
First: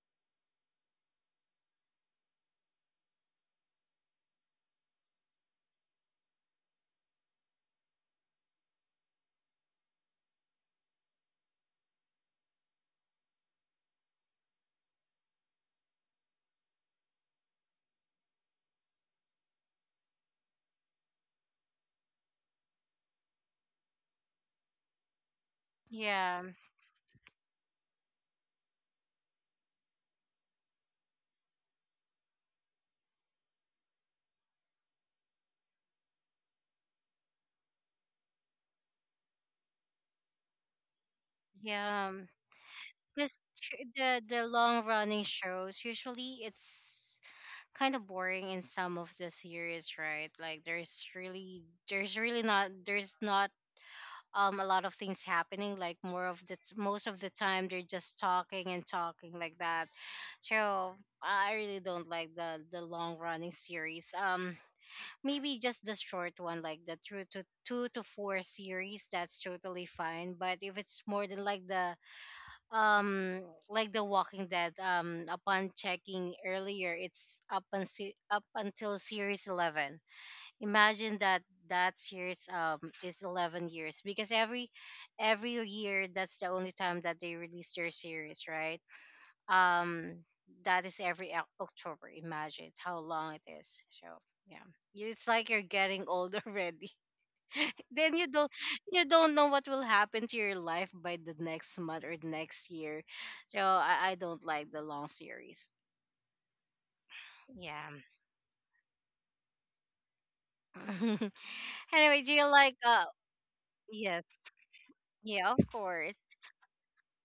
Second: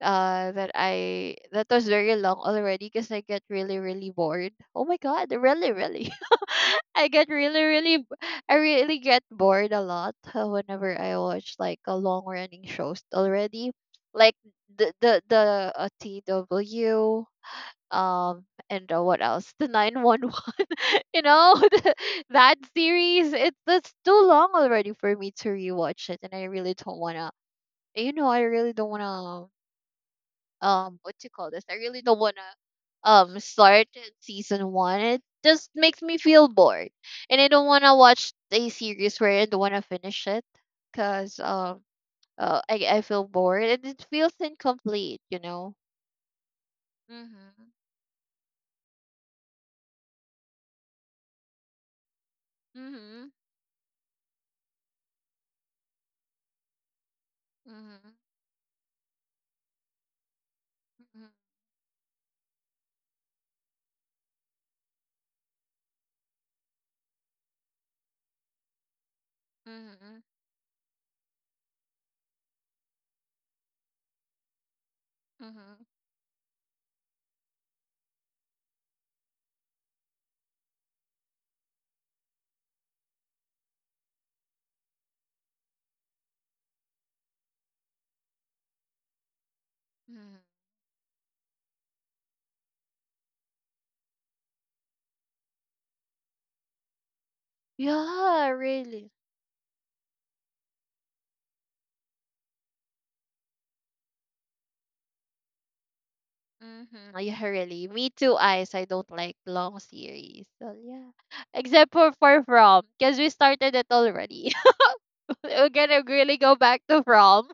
Speaker 2: uh that I that was very long already, because I get really really bored. Oh my god, really really. *laughs* I get really really b- I really get bored a lot uh, whenever I watch like a long running shows already. Like the the the uh, T W. um and uh, what else? The nine one one. *laughs* you know, *laughs* the, that series it's that's too long already for me to rewatch it, and I
Speaker 1: Yeah,
Speaker 2: really don't want to, you know, I really don't want to, um what you call this, I really don't want to um start season one. It just makes me feel bored, and I don't want to watch a series where I don't want to finish it, because um
Speaker 1: yeah.
Speaker 2: uh, I, I feel
Speaker 1: This
Speaker 2: bored and it
Speaker 1: the
Speaker 2: feels
Speaker 1: the long
Speaker 2: incomplete
Speaker 1: running
Speaker 2: you know
Speaker 1: shows usually it's
Speaker 2: Mm-hmm.
Speaker 1: kind of boring in some of the series, right? Like there's really there's really not there's
Speaker 2: Mm-hmm.
Speaker 1: not um a lot of things happening. Like more of the t- most of the time they're just
Speaker 2: Mm-hmm.
Speaker 1: talking and talking like that. So I really don't like the the long running series. Um, maybe just the short one, like the two to two to four series. That's totally
Speaker 2: Mm-hmm.
Speaker 1: fine. But if it's more than like the um like the Walking Dead, um upon
Speaker 2: Mm-hmm.
Speaker 1: checking earlier it's up and se- up until series eleven. Imagine that. That series um is eleven years because every every year that's the only time that they release their series, right? um
Speaker 2: Hmm.
Speaker 1: that is every Oc- october. Imagine how long it is. So yeah, it's like you're getting old *laughs* already. Then you
Speaker 2: Yeah,
Speaker 1: don't you
Speaker 2: really.
Speaker 1: don't know what will happen to your life by the next month or the next year. So I, I don't like the long series.
Speaker 2: Mm-hmm. Yeah, really.
Speaker 1: Yeah.
Speaker 2: Me too, Ice. I don't like long series. So yeah.
Speaker 1: *laughs*
Speaker 2: Except for Far
Speaker 1: Anyway, do you
Speaker 2: From,
Speaker 1: like
Speaker 2: because we
Speaker 1: uh
Speaker 2: started it
Speaker 1: yes.
Speaker 2: already. We're
Speaker 1: Yeah, of
Speaker 2: gonna really
Speaker 1: course.
Speaker 2: go back to prom.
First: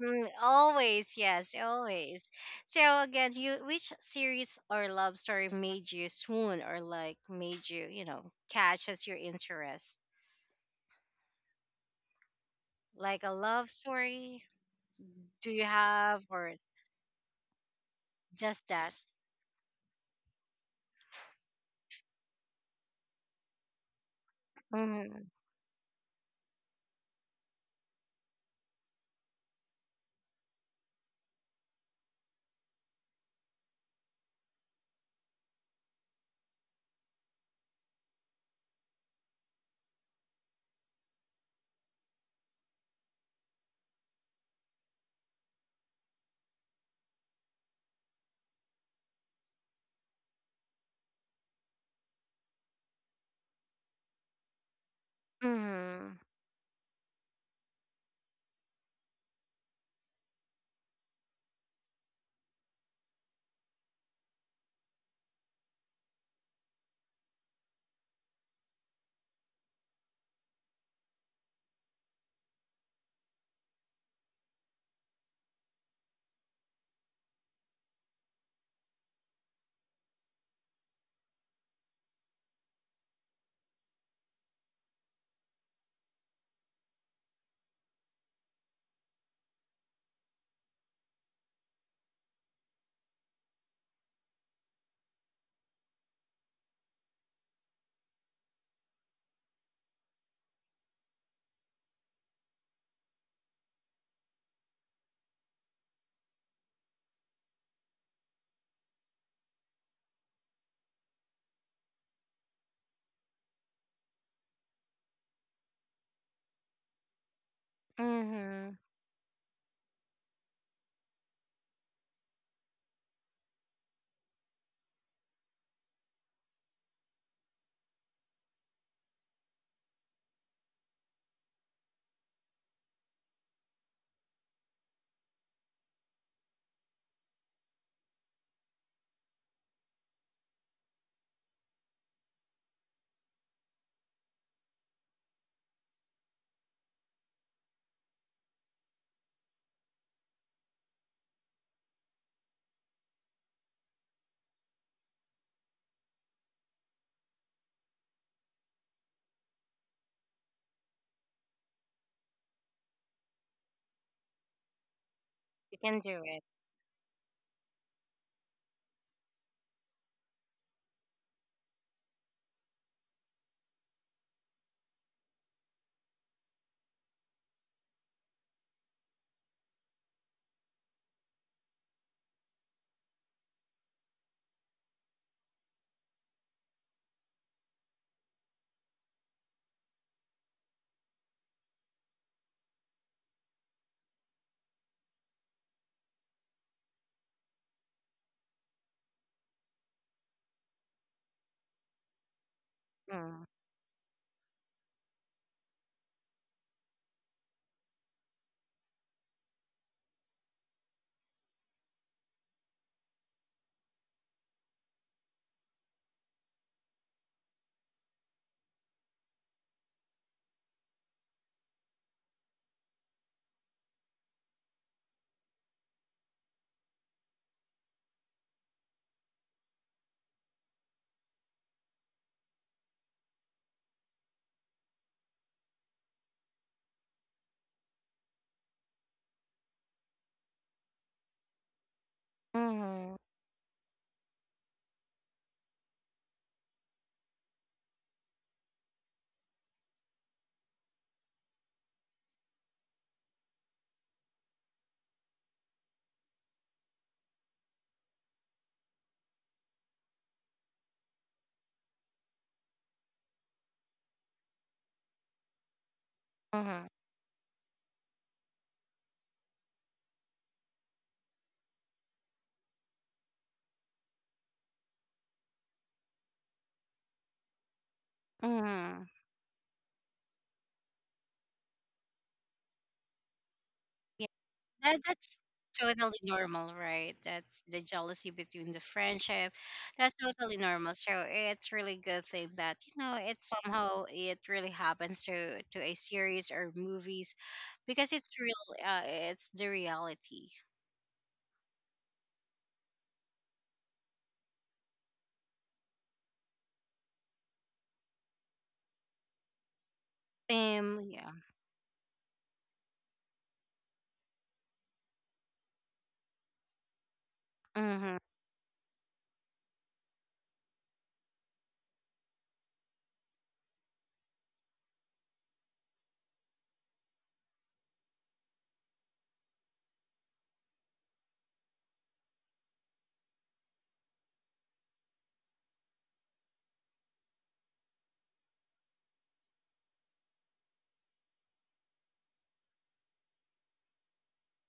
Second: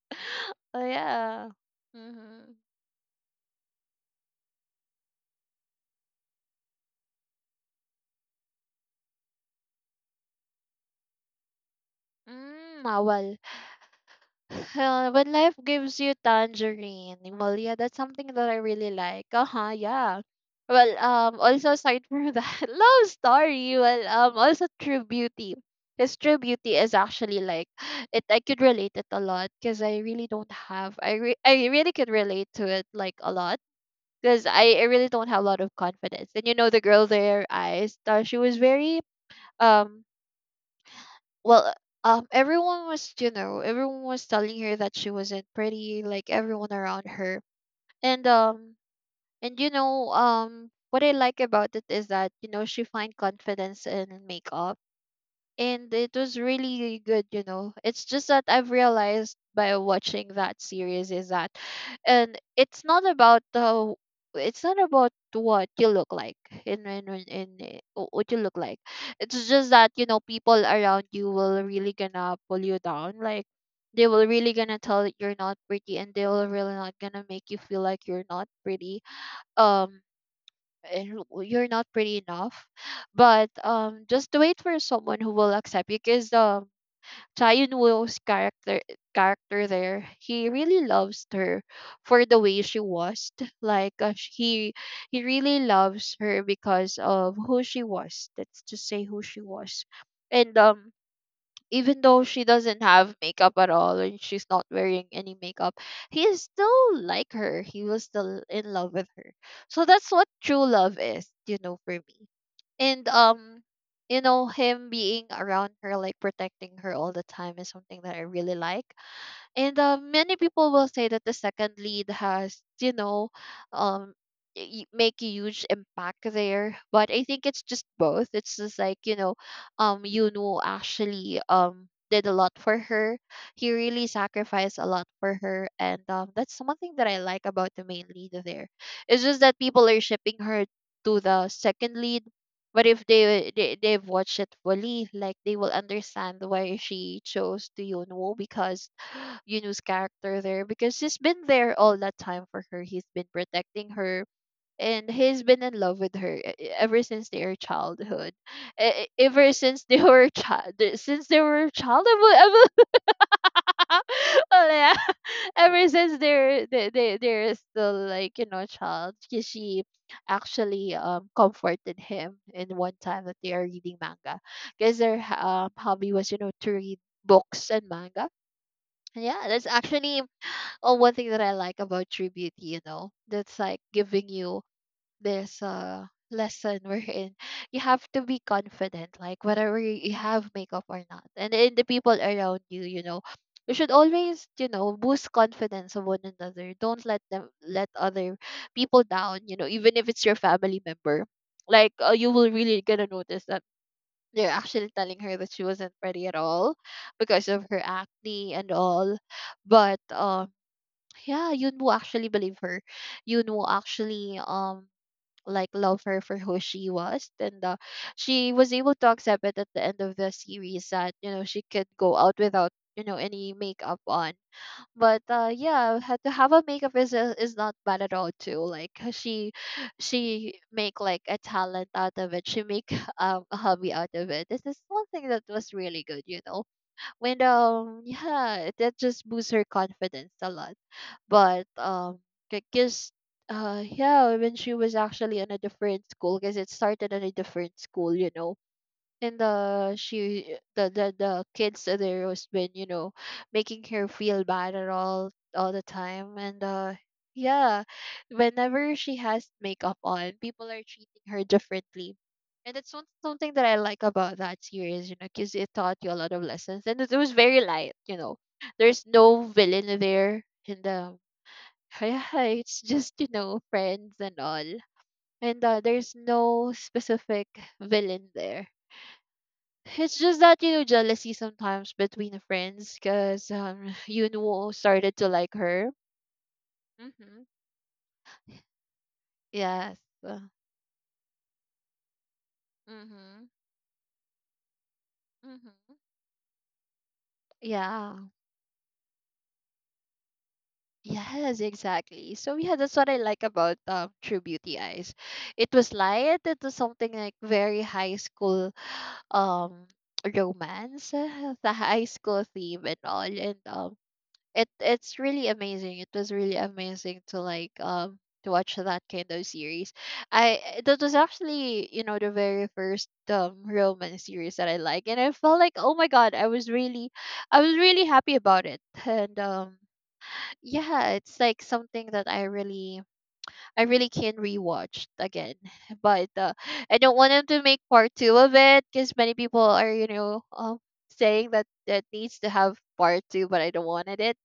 Speaker 1: Mm,
Speaker 2: *laughs* Oh
Speaker 1: always,
Speaker 2: yeah.
Speaker 1: yes, always.
Speaker 2: Mm-hmm.
Speaker 1: So again, you which series or love story made you swoon or like made you, you know, catch as your interest?
Speaker 2: Mm, ah,
Speaker 1: Like a
Speaker 2: well,
Speaker 1: love story?
Speaker 2: uh,
Speaker 1: Do
Speaker 2: when
Speaker 1: you
Speaker 2: life gives
Speaker 1: have
Speaker 2: you
Speaker 1: or
Speaker 2: tangerine, well, yeah, that's something
Speaker 1: just
Speaker 2: that I
Speaker 1: that?
Speaker 2: really like. Uh huh. Yeah. Well, um, also aside from that, *laughs* love story. Well, um, also
Speaker 1: Mm-hmm.
Speaker 2: True Beauty. Because True Beauty is actually like *sighs* it. I could relate it a lot because I really don't have. I re- I really could relate to it like a lot, because I, I really don't have a lot of confidence. And you know, the girl there, I thought she was very um well um everyone was, you know everyone was telling her that she wasn't pretty, like everyone around her, and um and you know um what I like about it is that, you know she find confidence in makeup, and
Speaker 1: Mm-hmm.
Speaker 2: it was really good, you know it's just that I've realized by watching that series is that, and it's not about the it's not about what you look like, in in, in, in eh, wh- what you look like. It's just that, you know people around you will really gonna pull you down, like they will really gonna tell that you're not pretty, and they will really not gonna make you feel like you're not pretty, um and w- you're not pretty enough. But um just wait for someone who will accept you, because um Chaeyoon Woo's character character there, he really loves her for the way she was. like uh, sh- he he really loves her because of who she was, that's to say who she was. And um even though she doesn't have makeup at all and she's not wearing any makeup, he is still like her. He was still in love with her. So that's what true love is, you know, for me. And um, you know, him being around her, like protecting her all the time, is something that I
Speaker 1: Mhm.
Speaker 2: really like. And uh, many people will say that the second lead has, you know, um, y- make a huge impact there. But I think it's just both. It's just like, you know, um, Yunu actually um did a lot for her. He really sacrificed a lot for her, and um, that's one thing that I like about the main lead there. It's just that people are shipping her to the second lead. But if they, they they've watched it fully, like they will understand why she chose to Yunwoo, because Yunu's character there, because he's been there all that time for her. He's been protecting her, and he's been in love with her e- e- ever since their childhood. E- e- Ever since they *laughs* were child since they were childhood, *laughs* oh, yeah,
Speaker 1: You can
Speaker 2: ever
Speaker 1: do
Speaker 2: since
Speaker 1: it.
Speaker 2: they're they, they they're still like, you know, child. 'Cause she actually um comforted him in one time that they are reading manga. Because their um hobby was, you know, to read books and manga. Yeah, that's actually, oh, one thing that I like about True Beauty, you know, that's like giving you this uh lesson *laughs* wherein you have to be confident, like whether you you have makeup or not. And in the people around you, you know, you should always, you know, boost confidence of one another. Don't let them let other people down, you know, even if it's your family member. Like, uh, you will really gonna
Speaker 1: Mm.
Speaker 2: notice that they're actually telling her that she wasn't pretty at all because of her acne and all. But um yeah, Yoon Woo actually believe her. Yoon Woo actually um like love her for *laughs* who she was, and uh, she was able to accept it at the end of the series, that you know she could go out without you know any makeup on. But uh, yeah, ha- to have a makeup is a- is not bad at all too. Like, uh, she she make like a talent out of it. She make *laughs* um a hobby out of it. This is one thing that was really good, you know, when um yeah, that just boosts her confidence a lot. but um
Speaker 1: Mhm.
Speaker 2: because uh yeah, when she was actually in a different school, because it started in a different school, you know, and uh she the the, the kids there was been, you know, making her feel bad at all all the time. And uh yeah, whenever she has makeup on, people are treating her differently, and it's one, something that I like about that series, you know because it taught you a lot of
Speaker 1: Mhm.
Speaker 2: lessons, and it, it was very light you know There's no villain there, and um *laughs* yeah, it's just you know friends and all. And uh, there's no specific villain there.
Speaker 1: Mhm.
Speaker 2: It's just that, you know, jealousy sometimes between the friends, because um,
Speaker 1: Yeah,
Speaker 2: *sighs* *laughs* you know
Speaker 1: that, that's
Speaker 2: started to like
Speaker 1: totally
Speaker 2: her.
Speaker 1: normal, right? That's
Speaker 2: Mm-hmm.
Speaker 1: the jealousy between the friendship. That's
Speaker 2: Yes.
Speaker 1: totally
Speaker 2: Uh,
Speaker 1: normal. So it's really good thing that, you know, it's
Speaker 2: Mm-hmm.
Speaker 1: somehow it really happens to to a
Speaker 2: Mm-hmm.
Speaker 1: series or movies because it's
Speaker 2: Yeah.
Speaker 1: real. Uh, it's the reality.
Speaker 2: Yes, exactly. So yeah, that's what I like about um True Beauty Eyes. It was light, it was something like very high school um
Speaker 1: Um. Yeah.
Speaker 2: romance, uh, the high school theme and all. And um it it's really amazing. It was really amazing to like
Speaker 1: Mhm.
Speaker 2: um to watch that kind of series. I eh, that was actually, you know, the very first um Roman series that I like, and I felt like, oh my god, I was really, I was really happy about it, *laughs* and um yeah, it's like something that I really I really can rewatch again, *laughs* but uh, I don't want them to make part two of it, because many people are, you know um saying that that needs to have part two, but I don't wanted it.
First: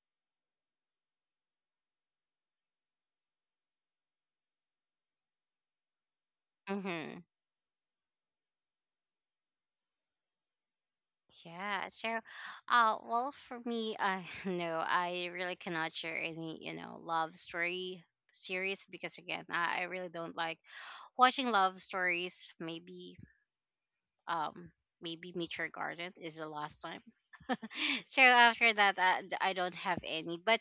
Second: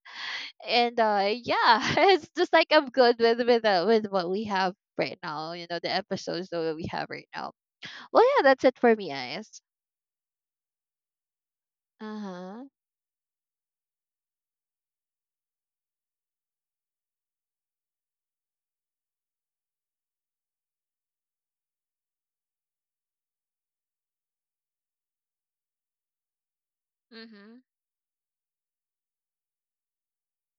Speaker 2: And uh yeah, *laughs* it's just like I'm good with with uh, with what we have right now, you know, the episodes that we have
Speaker 1: Mhm.
Speaker 2: right now. Well yeah, that's it for me, guys.
Speaker 1: Yeah. So,
Speaker 2: Uh-huh.
Speaker 1: uh, well, for me, uh, *laughs* no, I really cannot share any, you know, love story series because again, I, I really don't like watching love stories. Maybe, um, maybe Meet Your Garden is the last time.
Speaker 2: Mm-hmm.
Speaker 1: *laughs* So after that, I, I don't have any. But,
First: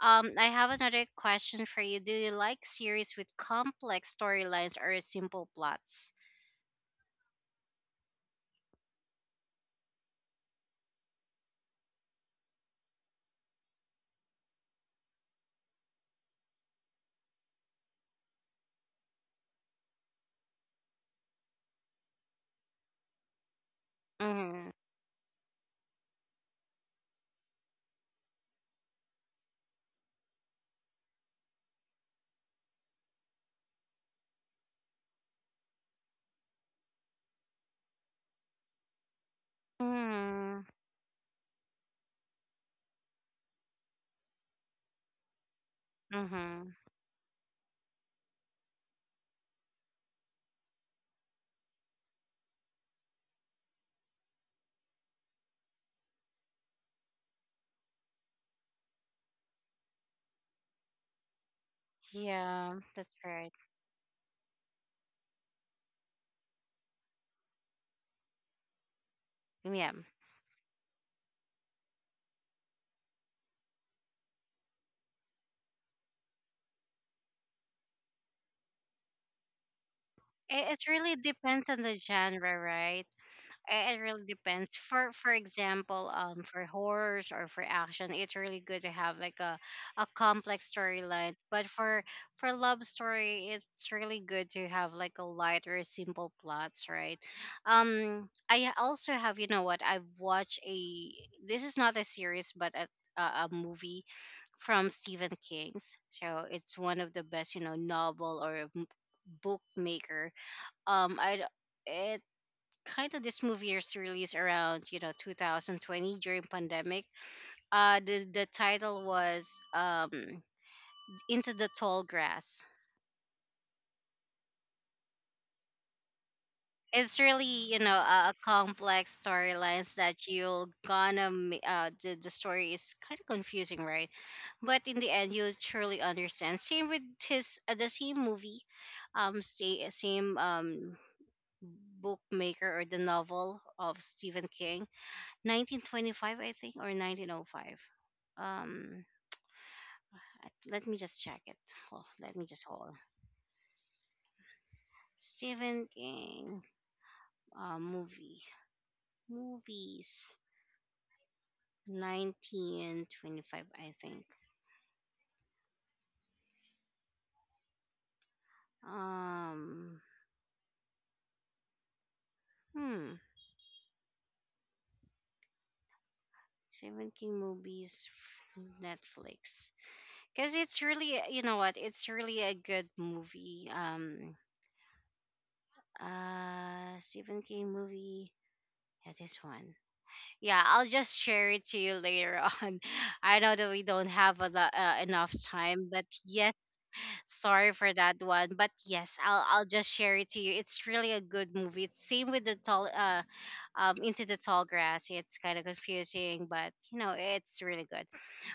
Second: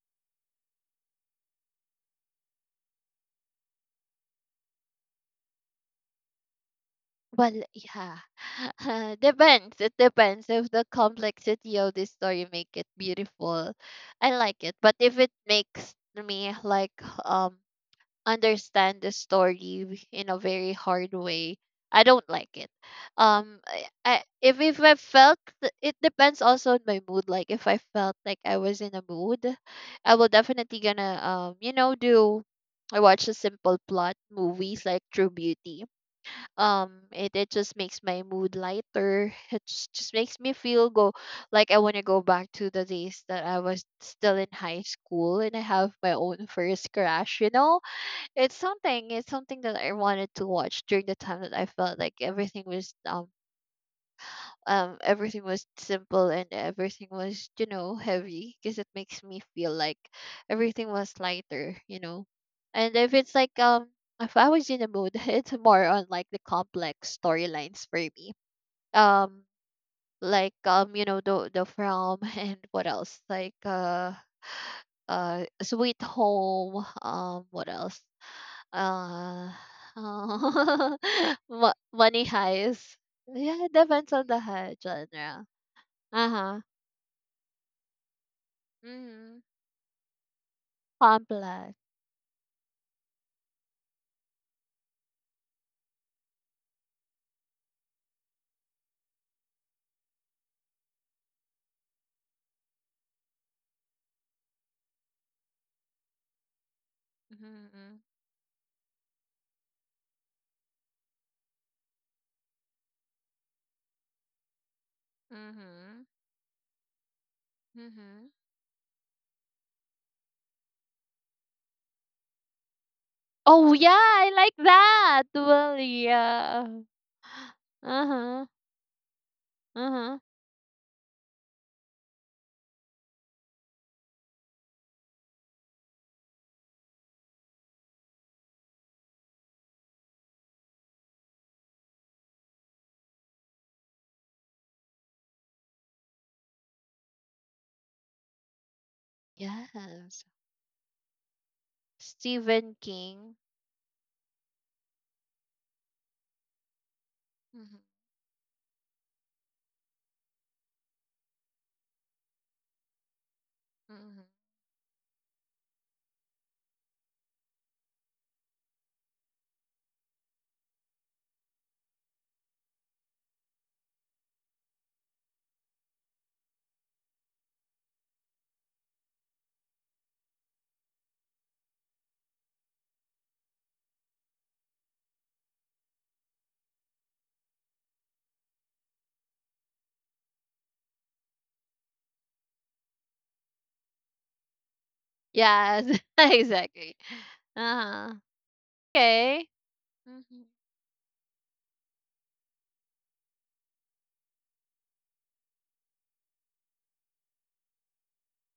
Speaker 1: um, I have another question for you. Do you like series with complex storylines or simple plots?
Speaker 2: Well, yeah. *laughs* Uh, depends It depends. If the complexity of the story make it beautiful, I like it, but if it makes me, like, um understand the story in a very hard way, I don't like it. Um, I, I if
Speaker 1: Mm-hmm.
Speaker 2: if I felt th- It depends also on my mood. Like if I felt like I was in a mood, I will definitely gonna um you know do I watch a simple plot movies like True Beauty. Um, it it just makes my mood lighter. It just, just makes me
Speaker 1: Mm-hmm.
Speaker 2: feel go, like I want to go back to the days that I was still in high school and I have my own
Speaker 1: Mm-hmm.
Speaker 2: first crush. You know, it's something. It's something that I wanted to watch during the time that I felt like everything was um um everything was simple and everything was, you know, heavy, because it makes me feel like everything was lighter, you know.
Speaker 1: Yeah,
Speaker 2: And if
Speaker 1: that's
Speaker 2: it's
Speaker 1: right.
Speaker 2: like, um if I was in a mood, *laughs* it's more on like the complex storylines for me. Um,
Speaker 1: Mm, yeah.
Speaker 2: like, um you know, the the from, *laughs* and what else, like uh uh Sweet Home. Um, what else? Uh,
Speaker 1: It, it
Speaker 2: oh.
Speaker 1: really
Speaker 2: *laughs*
Speaker 1: depends
Speaker 2: Mo-
Speaker 1: on the
Speaker 2: Money
Speaker 1: genre,
Speaker 2: Heist.
Speaker 1: right?
Speaker 2: Yeah, it
Speaker 1: I- It
Speaker 2: depends
Speaker 1: really
Speaker 2: on the hi-
Speaker 1: depends. For for
Speaker 2: genre.
Speaker 1: example, um,
Speaker 2: Uh-huh.
Speaker 1: for horrors or for action, it's really good to have like
Speaker 2: Mhm.
Speaker 1: a, a complex storyline. But
Speaker 2: Complex.
Speaker 1: for for love story, it's really good to have like a lighter, simple plots, right? Um, I also have, you know what? I've watched a. This is not a series, but a a, a movie from Stephen King's. So it's one of the best, you know,
Speaker 2: Mhm.
Speaker 1: novel or bookmaker. Um I d- it Kind of, this movie is released around, you know,
Speaker 2: Mhm.
Speaker 1: two thousand twenty during pandemic. Uh the
Speaker 2: Mhm.
Speaker 1: the title was um into the Tall Grass.
Speaker 2: Oh yeah, I like that. Well, yeah.
Speaker 1: It's really,
Speaker 2: *gasps*
Speaker 1: you know, a, a
Speaker 2: Uh-huh.
Speaker 1: complex storylines
Speaker 2: Uh-huh.
Speaker 1: that you'll gonna ma- uh the, the story is kind of confusing, right? But in the end you truly understand. Same with his uh, the same movie, um sa- same um bookmaker or the novel of Stephen King, nineteen twenty-five, I think, or nineteen oh five. Um,
Speaker 2: Yes.
Speaker 1: let me just check it. Oh, let me just
Speaker 2: Stephen
Speaker 1: hold.
Speaker 2: King.
Speaker 1: Stephen King
Speaker 2: Mhm.
Speaker 1: uh, movie. Movies. nineteen twenty-five, I
Speaker 2: Mhm.
Speaker 1: think. Um, hmm. Stephen King movies, f- Netflix. Because it's really, you know what? It's really a good movie. Um, uh, Stephen King movie. Yeah, this one. Yeah, I'll just share it to you later *laughs* on. I know that we don't have a lot, uh, enough time,
Speaker 2: Yes,
Speaker 1: but
Speaker 2: *laughs*
Speaker 1: yes,
Speaker 2: exactly.
Speaker 1: sorry for
Speaker 2: Uh-huh.
Speaker 1: that one. But yes,
Speaker 2: Okay.
Speaker 1: I'll I'll just share it to
Speaker 2: Mhm.
Speaker 1: you. It's really a good movie. It's same with the tall uh um Into the Tall Grass. It's kind of confusing, but you know, it's really good.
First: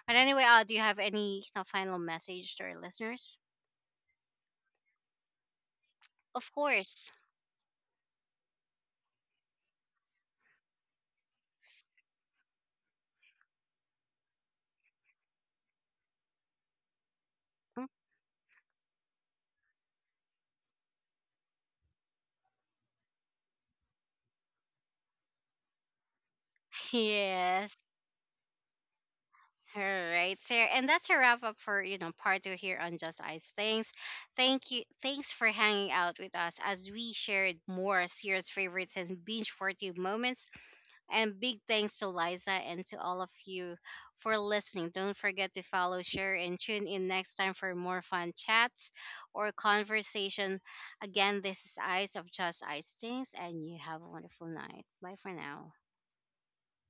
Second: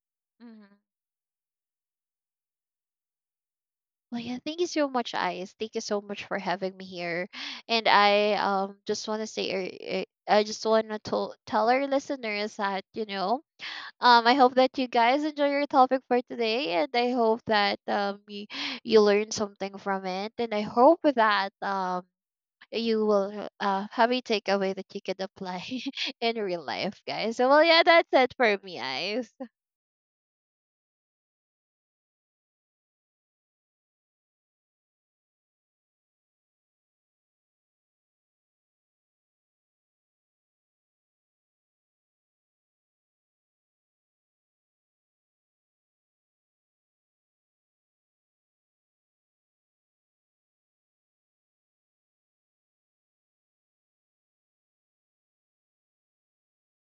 Speaker 1: But anyway, uh, do
Speaker 2: Mhm.
Speaker 1: you have any, you know, final message to our listeners?
Speaker 2: Well, yeah, thank you so much, Ice. Thank you so much for
Speaker 1: Of
Speaker 2: having me
Speaker 1: course.
Speaker 2: here. And I um just want to say, er, er, I just want to tell tell our listeners that you know, um, I hope that you guys enjoy your topic for today, and I hope that um you, you learn something from it, and I hope that um you will uh have a takeaway that you can apply *laughs* in real
Speaker 1: *laughs*
Speaker 2: life, guys. So well,
Speaker 1: Yes.
Speaker 2: yeah, that's it for me, Ice.
Speaker 1: All right, sir. And that's a wrap up for, you know, part two here on Just Ice Things. Thank you. Thanks for hanging out with us as we shared more serious favorites and binge worthy moments. And big thanks to Liza and to all of you for listening. Don't forget to follow, share, and tune in next time for more fun chats or conversation. Again, this is Ice of Just Ice Things, and you have a wonderful night. Bye for now.